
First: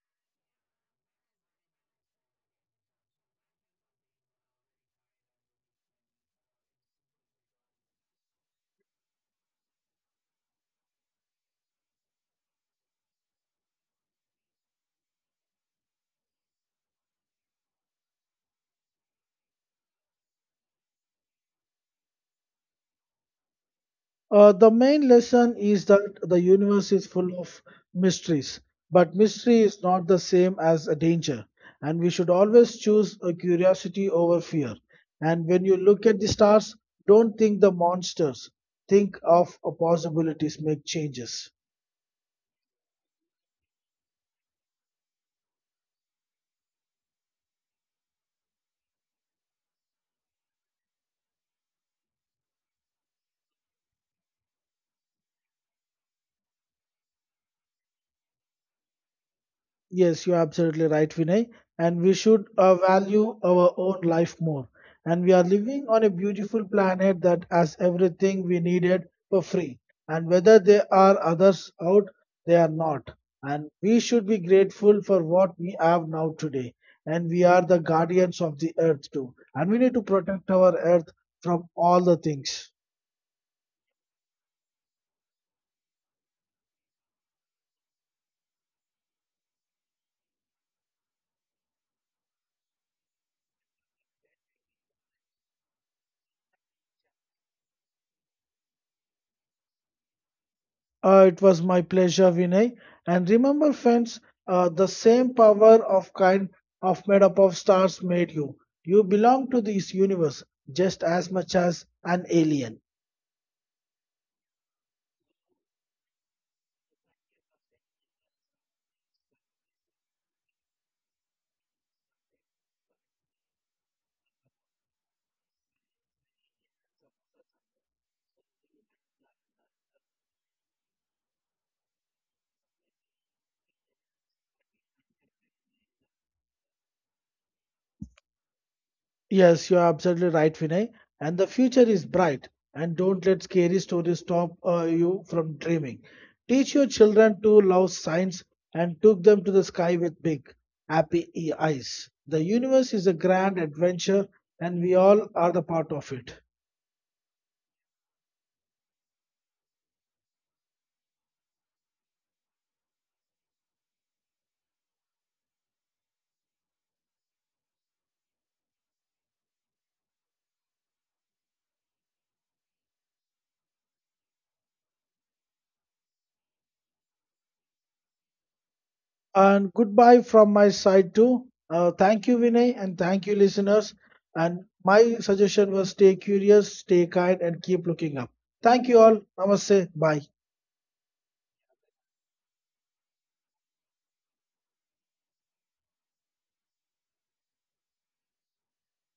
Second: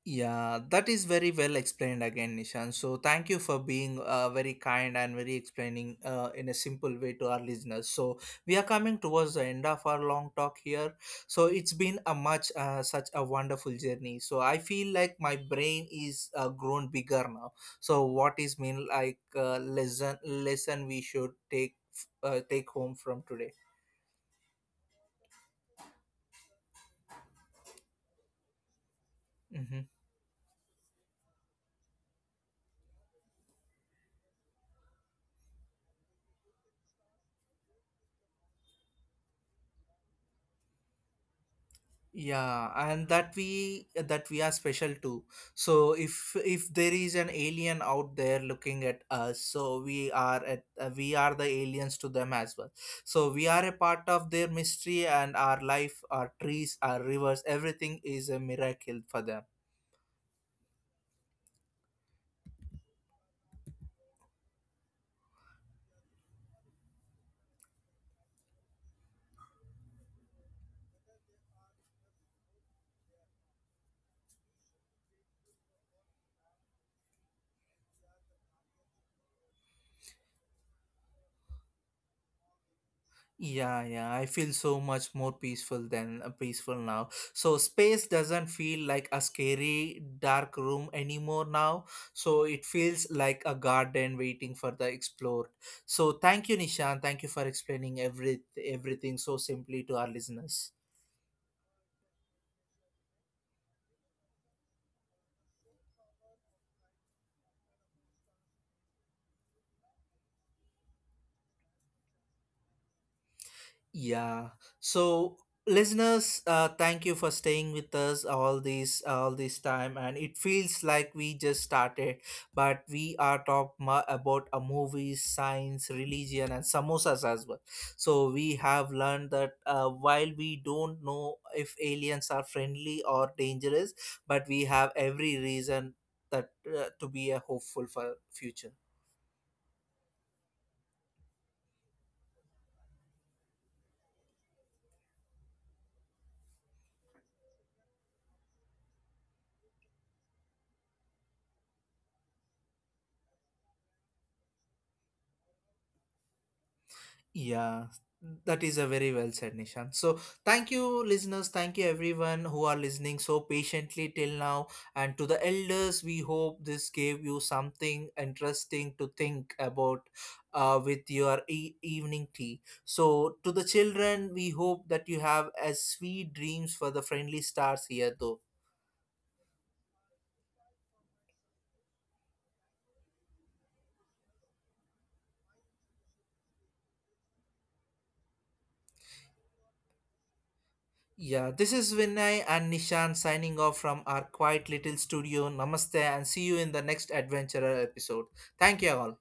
S1: Yeah, that is very well explained again, Nishan. So thank you for being very kind and very explaining in a simple way to our listeners. So we are coming towards the end of our long talk here. So it's been a much such a wonderful journey. So I feel like my brain is grown bigger now. So what is mean like lesson we should take take home from today?
S2: The main lesson is that the universe is full of mysteries, but mystery
S1: Mhm.
S2: is not the same as a danger, and we should always choose a curiosity over fear. And when you look at the stars, don't think the monsters, think of a possibilities, make changes.
S1: Yeah, and that we, that we are special too. So if there is an alien out there looking at us, so we are at we are the aliens to them as well. So we are a part of their mystery, and our life, our trees, our rivers, everything is a miracle for them.
S2: Yes, you're absolutely right, Vinay. And we should value our own life more. And we are living on a beautiful planet that has everything we needed for free. And whether there are others out, they are not. And we should be grateful for what we have now today. And we are the guardians of the earth too. And we need to protect our earth from all the things.
S1: Yeah, yeah, I feel so much more peaceful than peaceful now. So space doesn't feel like a scary dark room anymore now. So it feels like a garden waiting for the explored. So thank you, Nishan. Thank you for explaining everything so simply to our listeners.
S2: It was my pleasure, Vinay. And remember, friends, the same power of kind of made up of stars made you. You belong to this universe just as much as an alien.
S1: Yeah. So listeners, thank you for staying with us all this time. And it feels like we just started, but we are about a movie, science, religion, and samosas as well. So we have learned that while we don't know if aliens are friendly or dangerous, but we have every reason that to be a hopeful for future.
S2: Yes, you're absolutely right, Vinay. And the future is bright. And don't let scary stories stop you from dreaming. Teach your children to love science and took them to the sky with big, happy eyes. The universe is a grand adventure, and we all are the part of it.
S1: Yeah, that is a very well said, Nishan. So, thank you, listeners. Thank you, everyone who are listening so patiently till now. And to the elders, we hope this gave you something interesting to think about with your evening tea. So, to the children, we hope that you have as sweet dreams for the friendly stars here, though.
S2: And goodbye from my side too. Thank you, Vinay, and thank you, listeners. And my suggestion was stay curious, stay kind, and keep looking up. Thank you all. Namaste. Bye.
S1: Yeah, this is Vinay and Nishan signing off from our quiet little studio. Namaste and see you in the next adventurer episode. Thank you all.